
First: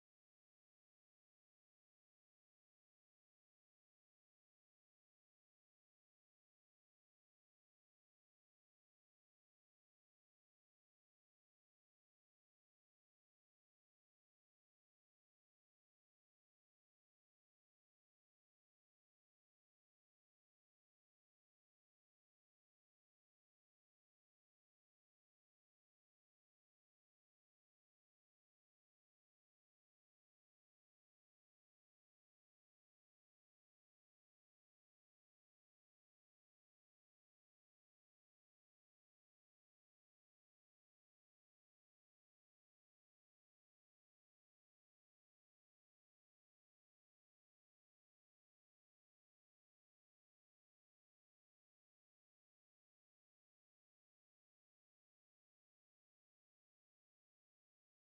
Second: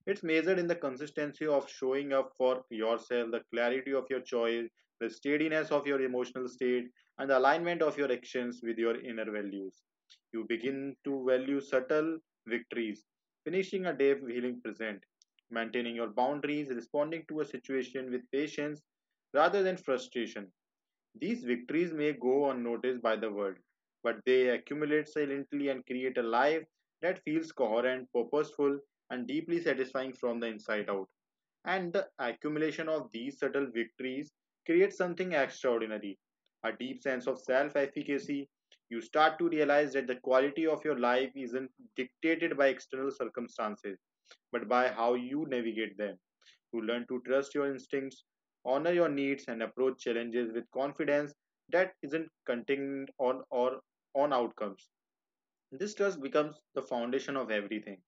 It's measured in the consistency of showing up for yourself, the clarity of your choice, the steadiness of your emotional state, and the alignment of your actions with your inner values. You begin to value subtle victories, finishing a day feeling present, maintaining your boundaries, responding to a situation with patience rather than frustration, these victories may go unnoticed by the world, but they accumulate silently and create a life that feels coherent, purposeful, and deeply satisfying from the inside out. And the accumulation of these subtle victories creates something extraordinary, a deep sense of self efficacy. You start to realize that the quality of your life isn't dictated by external circumstances, but by how you navigate them to learn to trust your instincts, honor your needs, and approach challenges with confidence that isn't contingent on or on outcomes. This trust becomes the foundation of everything,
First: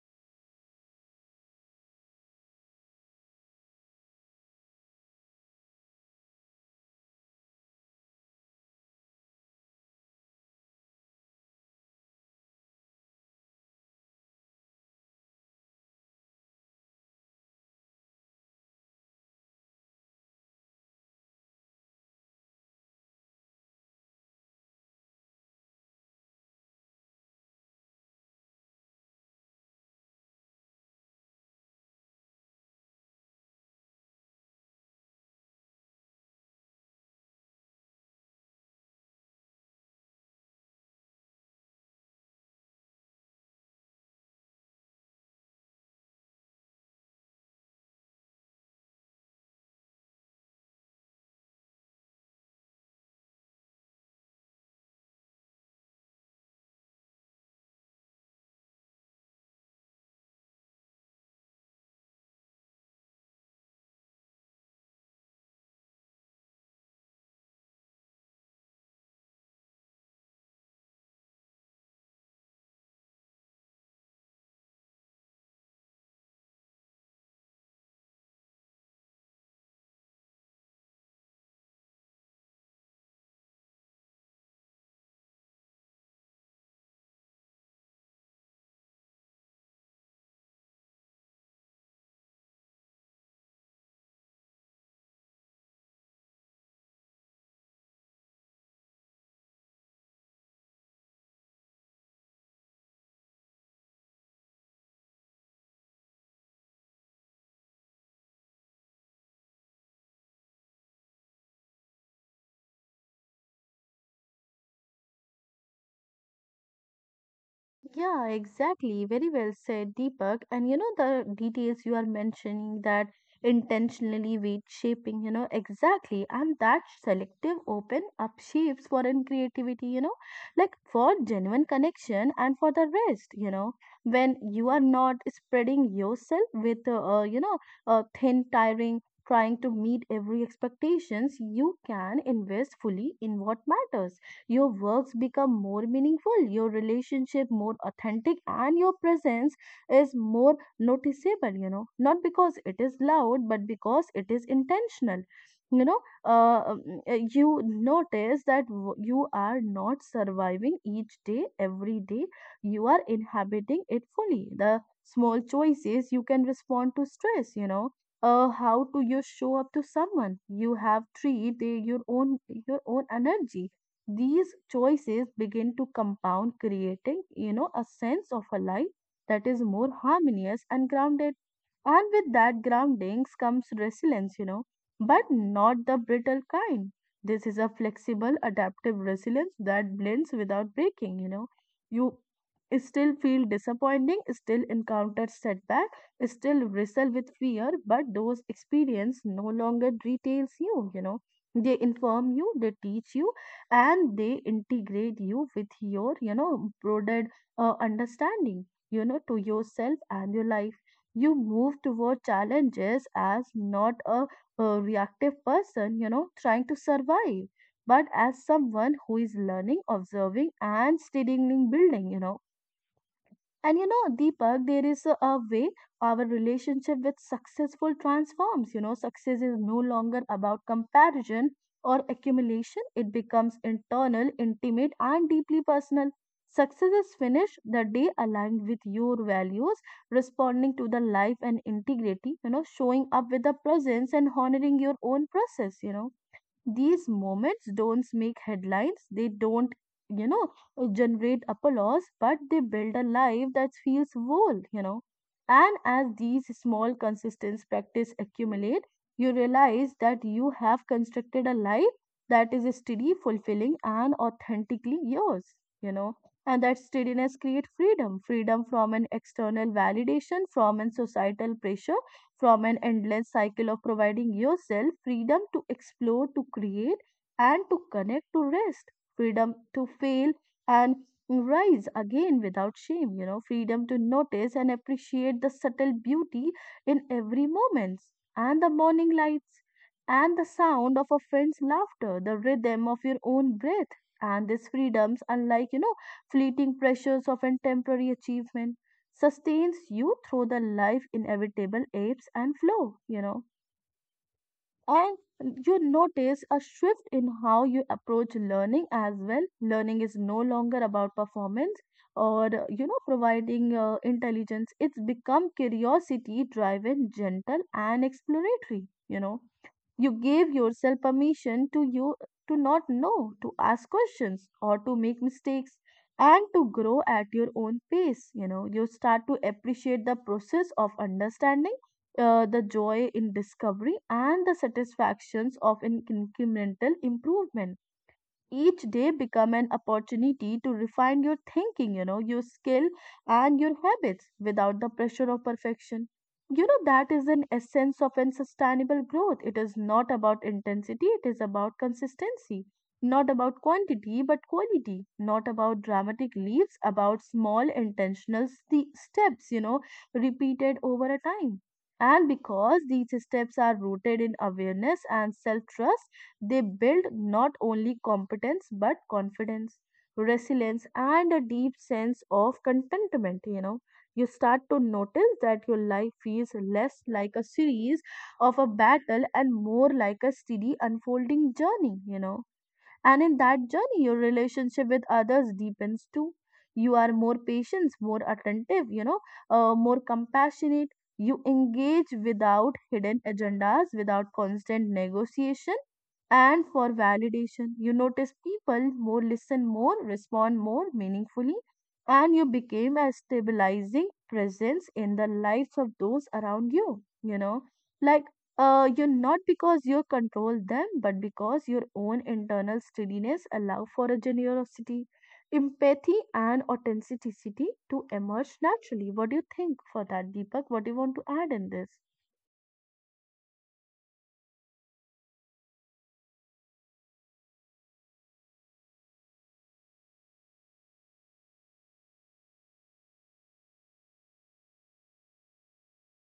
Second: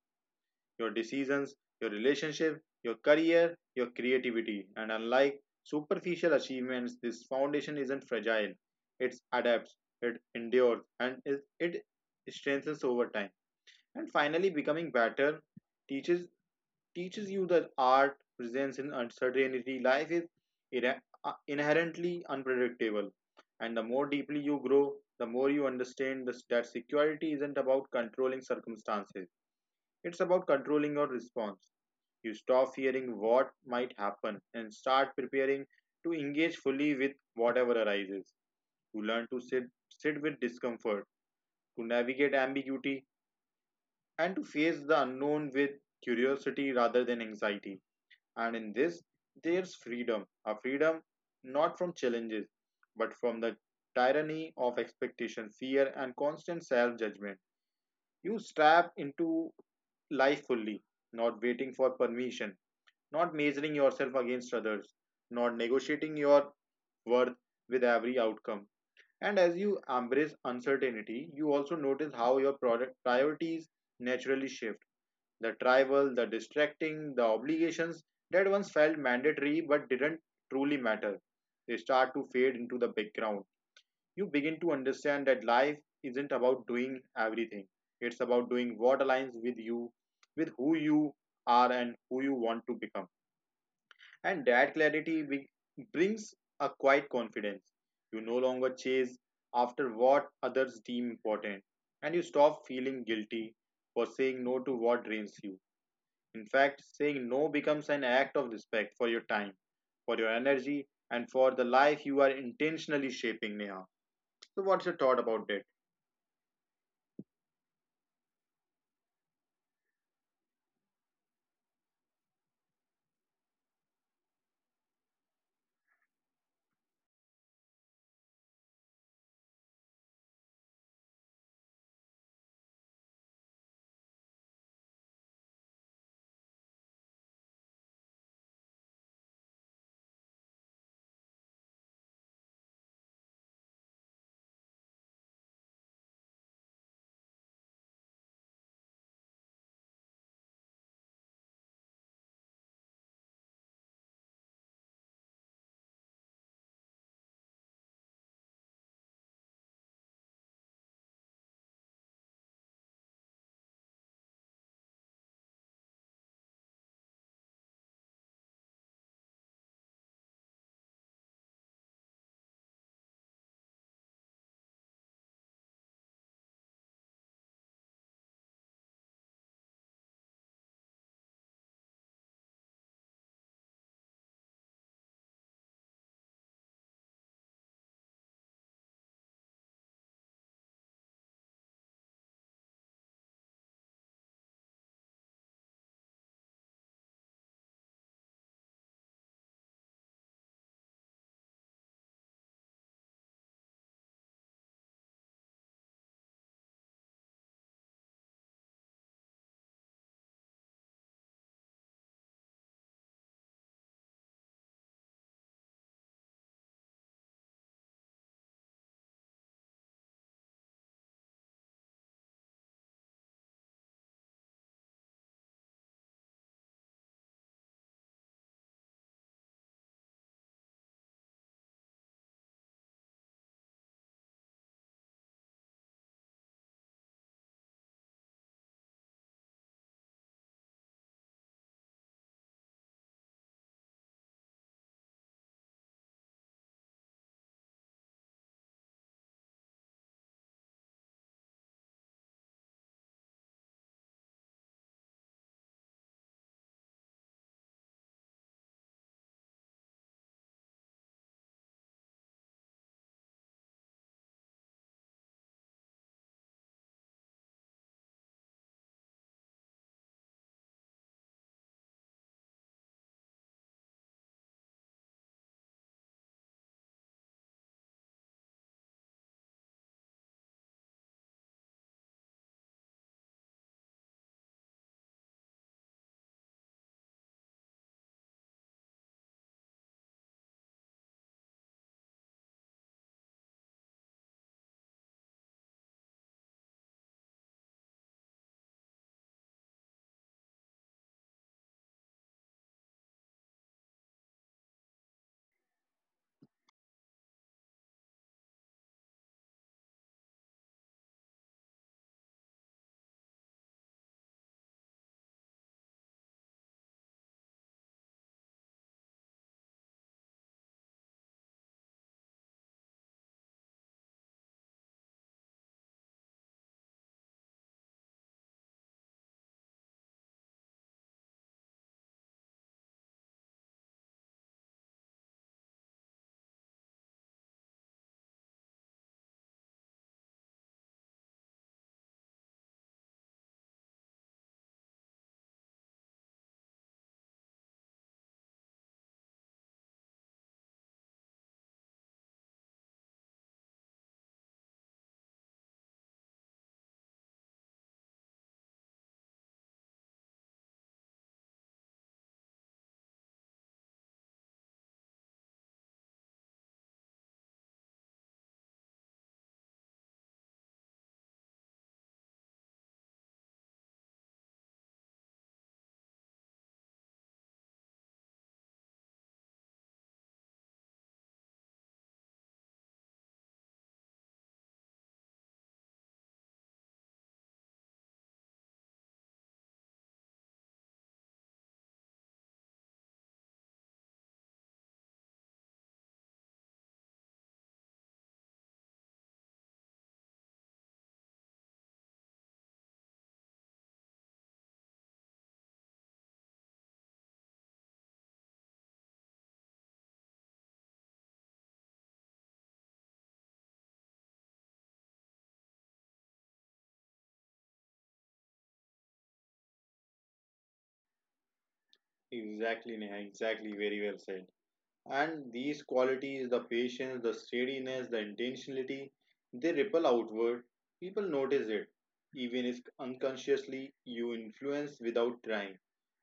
your decisions, your relationship, your career, your creativity. And unlike superficial achievements, this foundation isn't fragile, it adapts, it endures, and it strengthens over time. And finally, becoming better teaches teaches you that art presents in uncertainty. Life is inherently unpredictable, and the more deeply you grow, the more you understand this, that security isn't about controlling circumstances. It's about controlling your response. You stop fearing what might happen and start preparing to engage fully with whatever arises. You learn to sit with discomfort, to navigate ambiguity, and to face the unknown with curiosity rather than anxiety. And in this, there's freedom, a freedom not from challenges, but from the tyranny of expectation, fear, and constant self judgment. You strap into life fully, not waiting for permission, not measuring yourself against others, not negotiating your worth with every outcome. And as you embrace uncertainty, you also notice how your product priorities naturally shift the tribal, the distracting, the obligations that once felt mandatory but didn't truly matter. They start to fade into the background. You begin to understand that life isn't about doing everything, it's about doing what aligns with you, with who you are, and who you want to become. And that clarity brings a quiet confidence. You no longer chase after what others deem important, and you stop feeling guilty for saying no to what drains you. In fact, saying no becomes an act of respect for your time, for your energy, and for the life you are intentionally shaping, Neha. So, what's your thought about that?
Yeah, exactly. Very well said, Deepak. And you know, the details you are mentioning that intentionally weight shaping, you know, exactly. And that selective open up shapes foreign creativity, you know, like for genuine connection and for the rest, you know, when you are not spreading yourself with, you know, thin, tiring, trying to meet every expectations, you can invest fully in what matters. Your works become more meaningful, your relationship more authentic, and your presence is more noticeable, you know, not because it is loud, but because it is intentional. You know, uh, um, you notice that you are not surviving each day, every day, you are inhabiting it fully. The small choices you can respond to stress, you know. How do you show up to someone? You have treat your own energy. These choices begin to compound, creating, you know, a sense of a life that is more harmonious and grounded. And with that groundings comes resilience, you know, but not the brittle kind. This is a flexible, adaptive resilience that blends without breaking, you know. You still feel disappointing, still encounter setback, still wrestle with fear, but those experience no longer details you, you know. They inform you, they teach you, and they integrate you with your you know broader understanding, you know, to yourself and your life. You move toward challenges as not a reactive person, you know, trying to survive, but as someone who is learning, observing, and steadily building, you know. And you know, Deepak, there is a way our relationship with successful transforms. You know, success is no longer about comparison or accumulation, it becomes internal, intimate, and deeply personal. Success is finished the day aligned with your values, responding to the life and integrity, you know, showing up with the presence and honoring your own process, you know. These moments don't make headlines, they don't, you know, generate applause, but they build a life that feels whole, you know. And as these small, consistent practice accumulate, you realize that you have constructed a life that is steady, fulfilling, and authentically yours, you know. And that steadiness creates freedom, freedom from an external validation, from an societal pressure, from an endless cycle of providing yourself, freedom to explore, to create, and to connect, to rest, freedom to fail and rise again without shame, you know, freedom to notice and appreciate the subtle beauty in every moment, and the morning lights, and the sound of a friend's laughter, the rhythm of your own breath. And these freedoms, unlike, you know, fleeting pressures of a temporary achievement, sustains you through the life inevitable ebbs and flow, you know. And you notice a shift in how you approach learning as well. Learning is no longer about performance or you know, providing intelligence. It's become curiosity driven, gentle and exploratory, you know. You gave yourself permission to you to not know, to ask questions or to make mistakes, and to grow at your own pace. You know, you start to appreciate the process of understanding, the joy in discovery and the satisfactions of incremental improvement. Each day become an opportunity to refine your thinking, you know, your skill and your habits without the pressure of perfection. You know that is an essence of an sustainable growth. It is not about intensity, it is about consistency, not about quantity but quality, not about dramatic leaps, about small intentional steps, you know, repeated over a time. And because these steps are rooted in awareness and self trust, they build not only competence but confidence, resilience, and a deep sense of contentment. You know, you start to notice that your life feels less like a series of a battle and more like a steady unfolding journey. You know, and in that journey, your relationship with others deepens too. You are more patient, more attentive, you know, more compassionate. You engage without hidden agendas, without constant negotiation, and for validation. You notice people more, listen more, respond more meaningfully, and you became a stabilizing presence in the lives of those around you, you know. Like you're not because you control them, but because your own internal steadiness allow for a generosity, empathy, and authenticity to emerge naturally. What do you think for that, Deepak? What do you want to add in this?
Exactly, Neha. Exactly. Very well said. And these qualities, the patience, the steadiness, the intentionality, they ripple outward. People notice it. Even if unconsciously, you influence without trying,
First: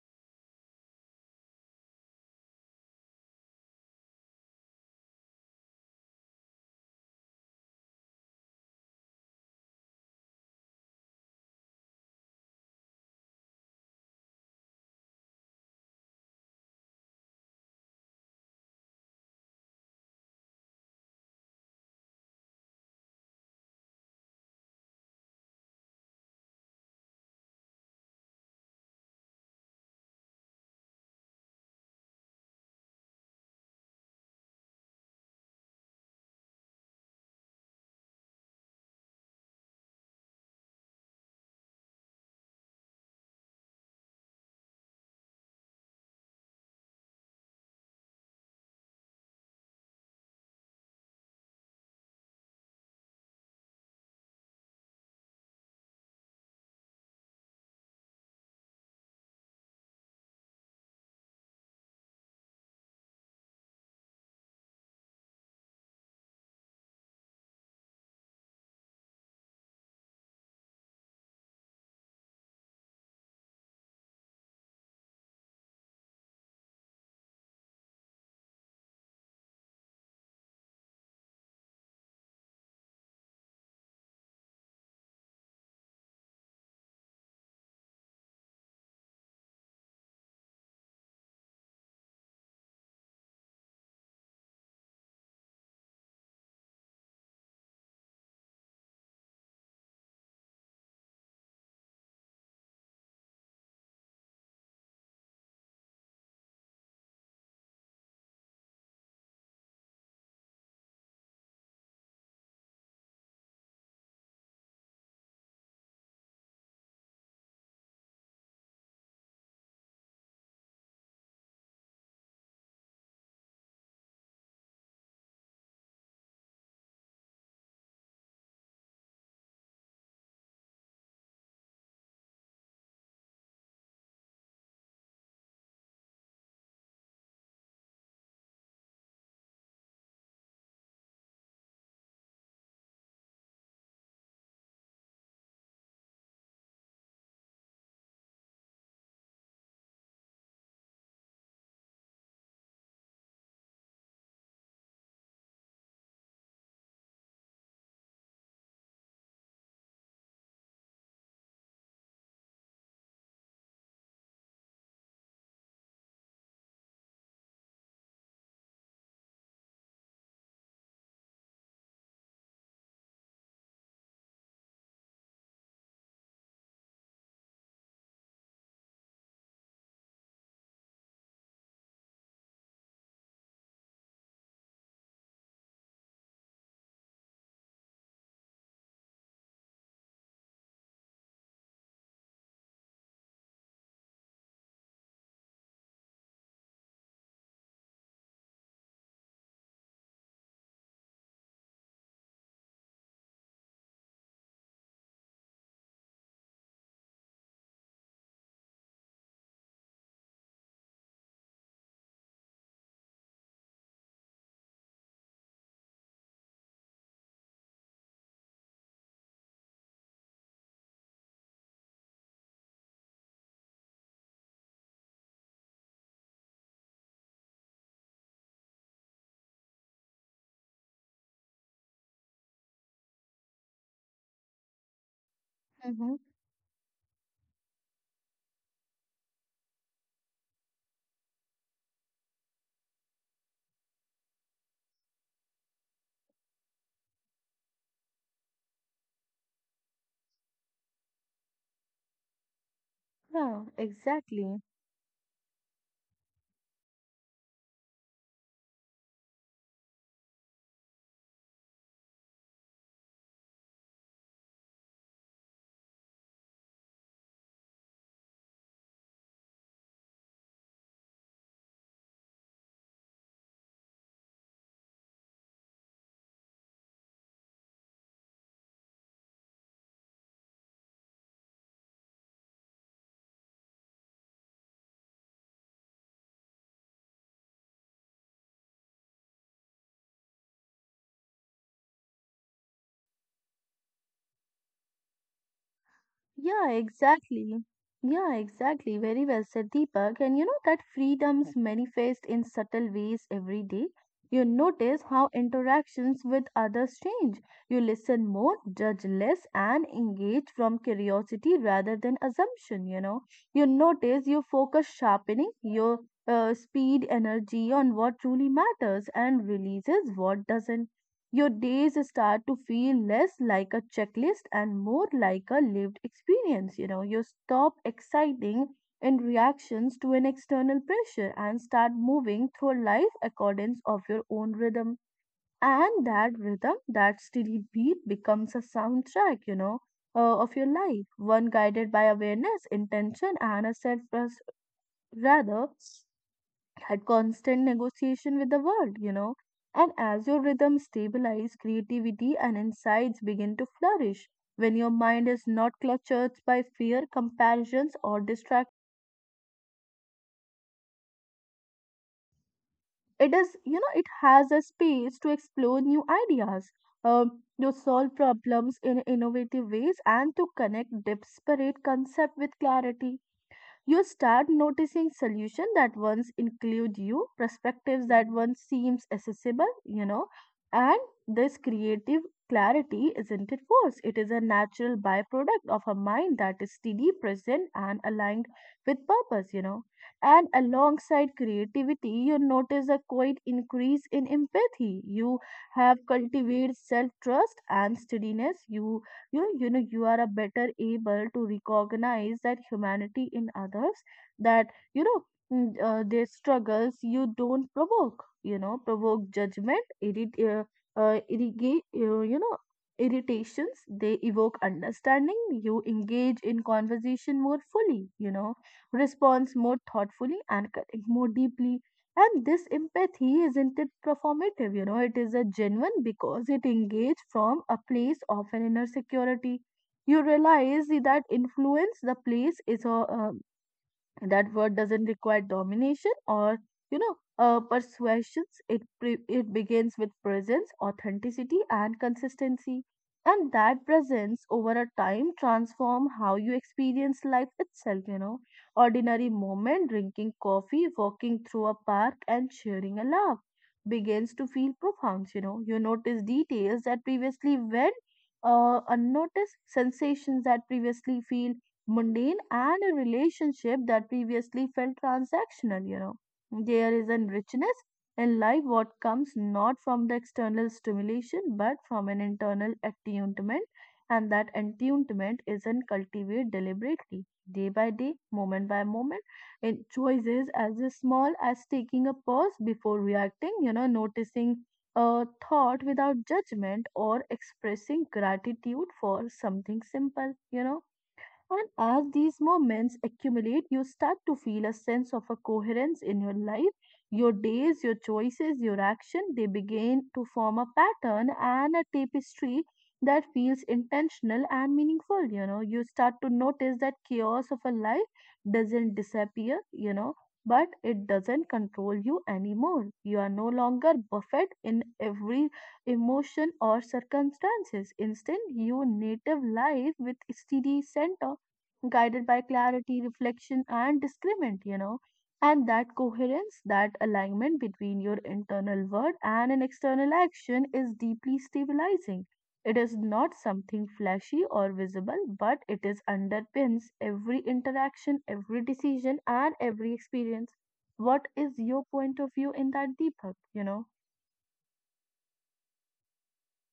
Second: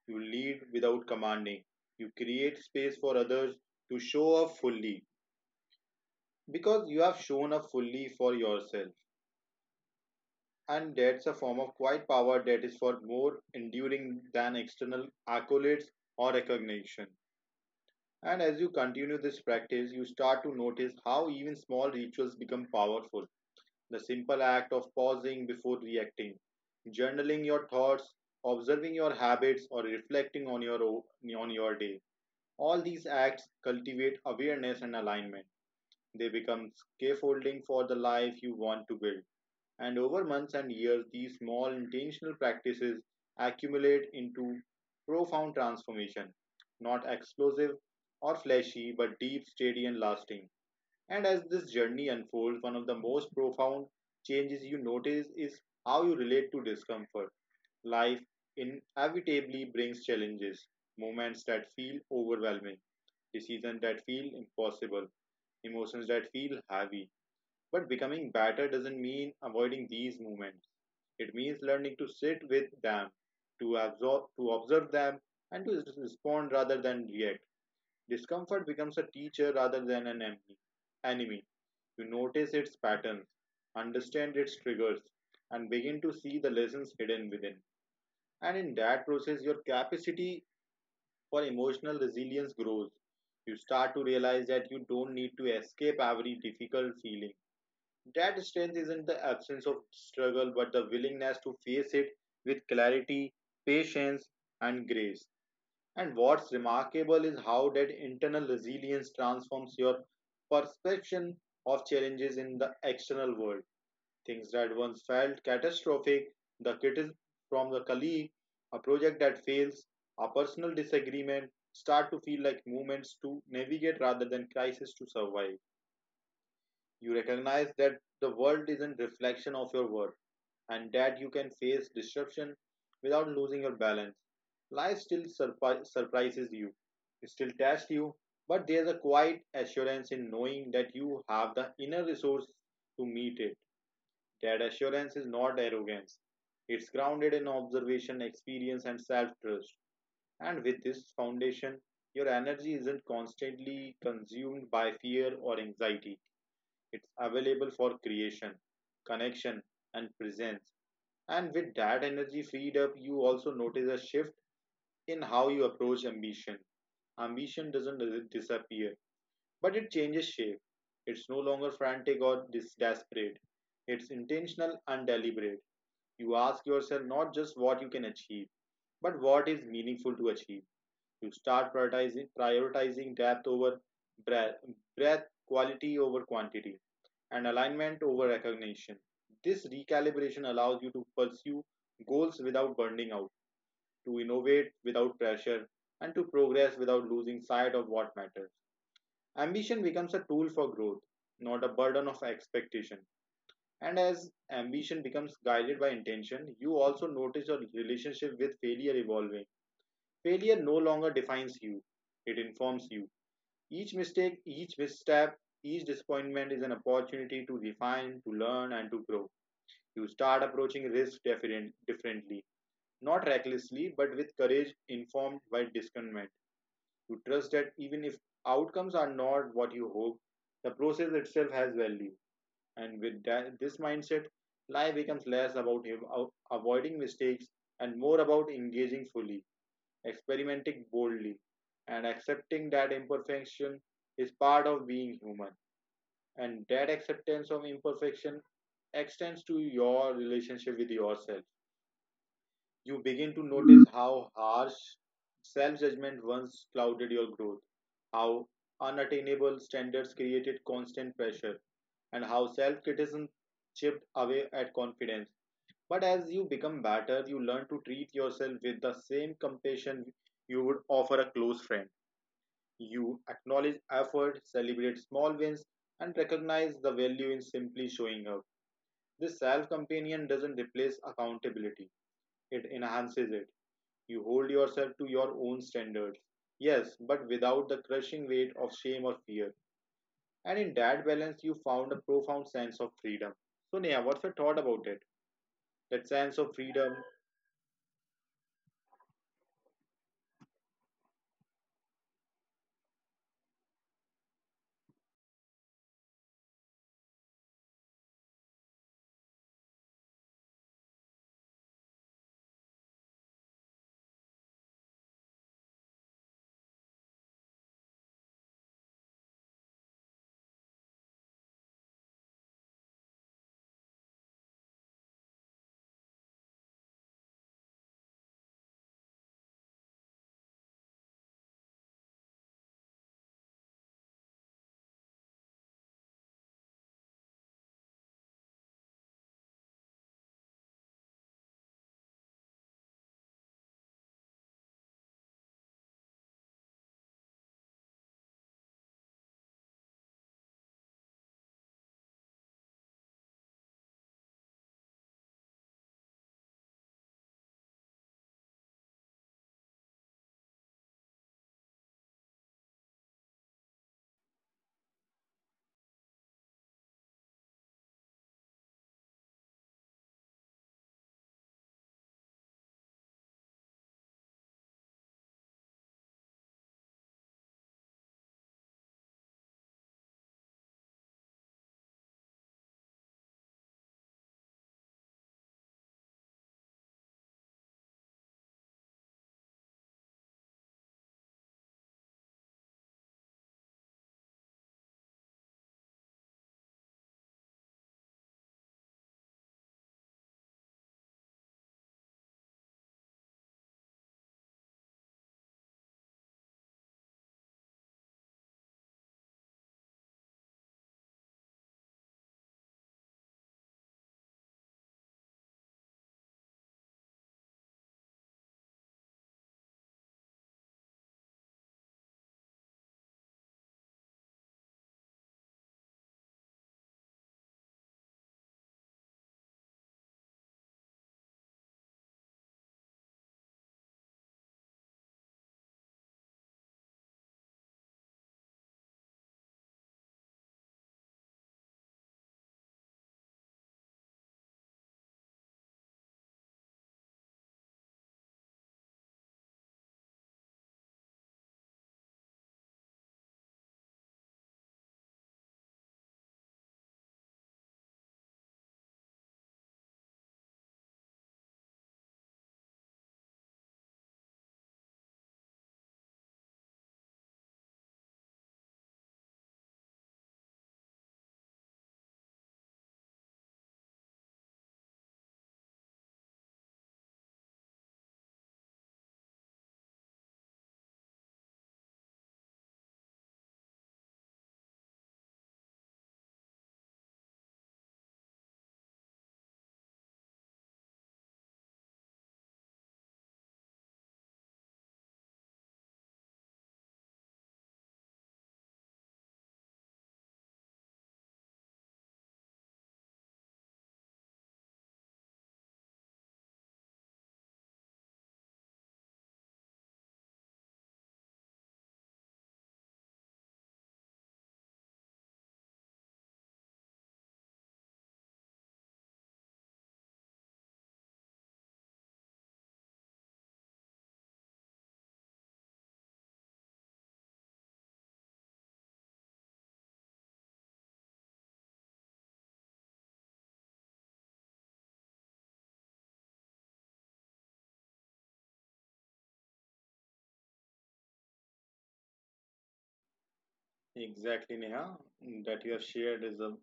you lead without commanding, you create space for others to show up fully because you have shown up fully for yourself, and that's a form of quiet power that is for more enduring than external accolades or recognition. And as you continue this practice, you start to notice how even small rituals become powerful: the simple act of pausing before reacting, journaling your thoughts, observing your habits, or reflecting on on your day. All these acts cultivate awareness and alignment. They become scaffolding for the life you want to build. And over months and years, these small intentional practices accumulate into profound transformation, not explosive or flashy, but deep, steady, and lasting. And as this journey unfolds, one of the most profound changes you notice is how you relate to discomfort. Life inevitably brings challenges, moments that feel overwhelming, decisions that feel impossible, emotions that feel heavy. But becoming better doesn't mean avoiding these moments. It means learning to sit with them, to absorb, to observe them, and to respond rather than react. Discomfort becomes a teacher rather than an enemy. Enemy. You notice its patterns, understand its triggers, and begin to see the lessons hidden within. And in that process, your capacity for emotional resilience grows. You start to realize that you don't need to escape every difficult feeling, that strength isn't the absence of struggle, but the willingness to face it with clarity, patience, and grace. And what's remarkable is how that internal resilience transforms your perception of challenges in the external world. Things that once felt catastrophic, the criticism from the colleague, a project that fails, a personal disagreement, start to feel like moments to navigate rather than crises to survive. You recognize that the world isn't reflection of your worth and that you can face disruption without losing your balance. Life still surprises you, it still tests you, but there's a quiet assurance in knowing that you have the inner resource to meet it. That assurance is not arrogance. It's grounded in observation, experience, and self trust. And with this foundation, your energy isn't constantly consumed by fear or anxiety. It's available for creation, connection, and presence. And with that energy freed up, you also notice a shift in how you approach ambition. Ambition doesn't disappear, but it changes shape. It's no longer frantic or desperate. It's intentional and deliberate. You ask yourself not just what you can achieve, but what is meaningful to achieve. You start prioritizing depth over breadth, breadth, quality over quantity, and alignment over recognition. This recalibration allows you to pursue goals without burning out, to innovate without pressure, and to progress without losing sight of what matters. Ambition becomes a tool for growth, not a burden of expectation. And as ambition becomes guided by intention, you also notice your relationship with failure evolving. Failure no longer defines you, it informs you. Each mistake, each misstep, each disappointment is an opportunity to refine, to learn, and to grow. You start approaching risk differently, not recklessly but with courage informed by discernment. You trust that even if outcomes are not what you hope, the process itself has value. And with that, this mindset, life becomes less about
Mm-hmm.
avoiding mistakes and more about engaging fully, experimenting boldly, and accepting that imperfection is part of being human. And that acceptance of imperfection extends to your relationship with yourself. You begin to
Yeah,
notice how
exactly.
harsh self judgment once clouded your growth, how unattainable standards created constant pressure, and how self criticism chipped away at confidence. But as you become better, you learn to treat yourself with the same compassion you would offer a close friend. You acknowledge effort, celebrate small wins, and recognize the value in simply showing up. This self companion doesn't replace accountability, it enhances it. You hold yourself to your own standards. Yes, but without the crushing weight of shame or fear. And in that balance, you found a profound sense of freedom. So, Neha, what's your thought about it? That sense of
Yeah,
freedom.
exactly. Yeah, exactly. Very well said, Deepak. And you know that freedoms manifest in subtle ways every day. You notice how interactions with others change. You listen more, judge less, and engage from curiosity rather than assumption. You know, you notice you focus sharpening, your speed energy on what truly matters, and releases what doesn't. Your days start to feel less like a checklist and more like a lived experience. You know, you stop exciting in reactions to an external pressure and start moving through life accordance of your own rhythm. And that rhythm, that steady beat becomes a soundtrack, you know, of your life, one guided by awareness, intention, and a self trust rather had constant negotiation with the world, you know. And as your rhythm stabilizes, creativity and insights begin to flourish. When your mind is not cluttered by fear, comparisons, or distraction, it is, you know, it has a space to explore new ideas, to solve problems in innovative ways, and to connect disparate concepts with clarity. You start noticing solutions that once include you, perspectives that once seems accessible, you know. And this creative clarity isn't it force, it is a natural byproduct of a mind that is steady, present, and aligned with purpose, you know. And alongside creativity, you notice a quite increase in empathy. You have cultivated self trust and steadiness. You know you are a better able to recognize that humanity in others, that you know their struggles you don't provoke, you know, provoke judgment, irrigate, you know, irritations, they evoke understanding. You engage in conversation more fully, you know, responds more thoughtfully and connect more deeply. And this empathy isn't it performative, you know, it is a genuine because it engaged from a place of an inner security. You realize that influence the place is that word doesn't require domination or you know persuasions. It it begins with presence, authenticity, and consistency. And that presence over a time transform how you experience life itself, you know. Ordinary moment, drinking coffee, walking through a park, and sharing a laugh begins to feel profound. You know, you notice details that previously went unnoticed, sensations that previously feel mundane, and a relationship that previously felt transactional, you know. There is a richness in life what comes not from the external stimulation but from an internal attunement, and that attunement isn't cultivated deliberately, day by day, moment by moment, in choices as small as taking a pause before reacting, you know, noticing a thought without judgment or expressing gratitude for something simple, you know. And as these moments accumulate, you start to feel a sense of a coherence in your life. Your days, your choices, your action, they begin to form a pattern and a tapestry that feels intentional and meaningful. You know, you start to notice that chaos of a life doesn't disappear, you know, but it doesn't control you anymore. You are no longer buffeted in every emotion or circumstances. Instead, you native life with steady center guided by clarity, reflection, and discernment, you know. And that coherence, that alignment between your internal word and an external action is deeply stabilizing. It is not something flashy or visible, but it is underpins every interaction, every decision, and every experience. What is your point of view in that, Deepak? You know?
Exactly, Neha, that you have shared is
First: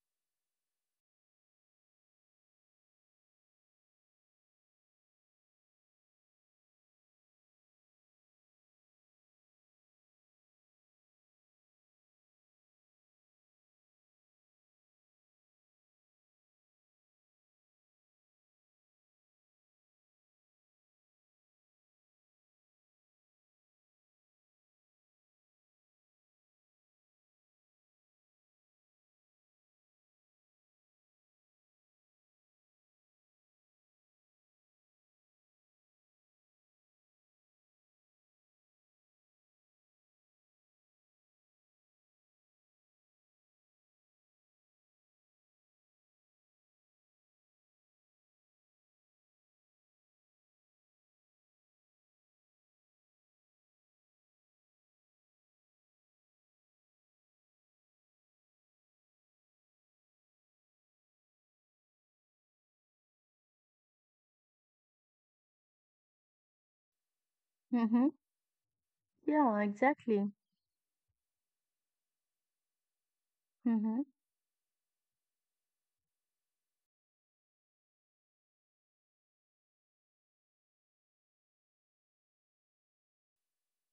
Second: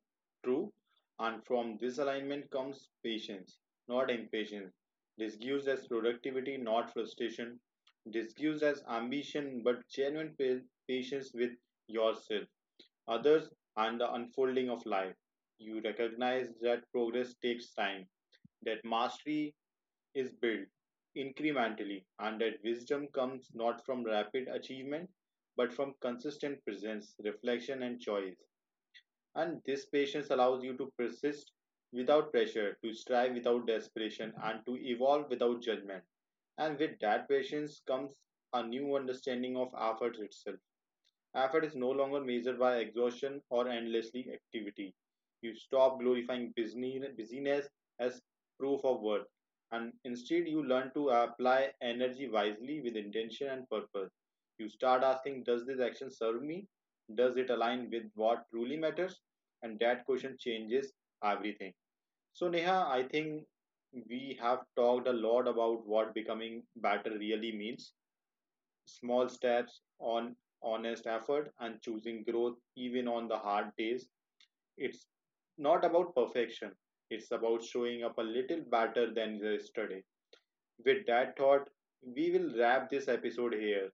true. And from this alignment comes patience, not impatience. This gives us productivity, not frustration. This gives us ambition, but genuine patience with yourself, others, and the unfolding of life. You recognize that progress takes time, that mastery is built incrementally, and that wisdom comes not from rapid achievement but from consistent presence, reflection, and choice. And this patience allows you to persist without pressure, to strive without desperation, and to evolve without judgment. And with that patience comes a new understanding of effort itself. Effort is no longer measured by exhaustion or endlessly activity. You stop glorifying busyness as proof of worth, and instead you learn to apply energy wisely with intention and purpose. You start asking, does this action serve me? Does it align with what truly matters? And that question changes everything. So, Neha, I think we have talked a lot about what becoming better really means:
Mm-hmm.
small
Yeah,
steps
exactly.
on honest effort and choosing growth even on the hard
Mm-hmm.
days. It's not about perfection, it's about showing up a little better than yesterday. With that thought, we will wrap this episode here.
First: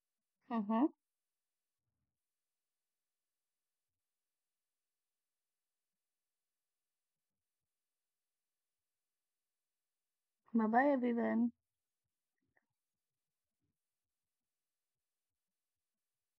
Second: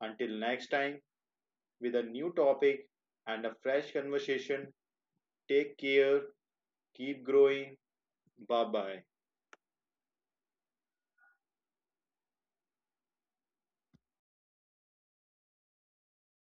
Until next
Mm-hmm.
time, with a new topic and a fresh conversation, take care, keep growing, bye bye.
Bye bye, everyone.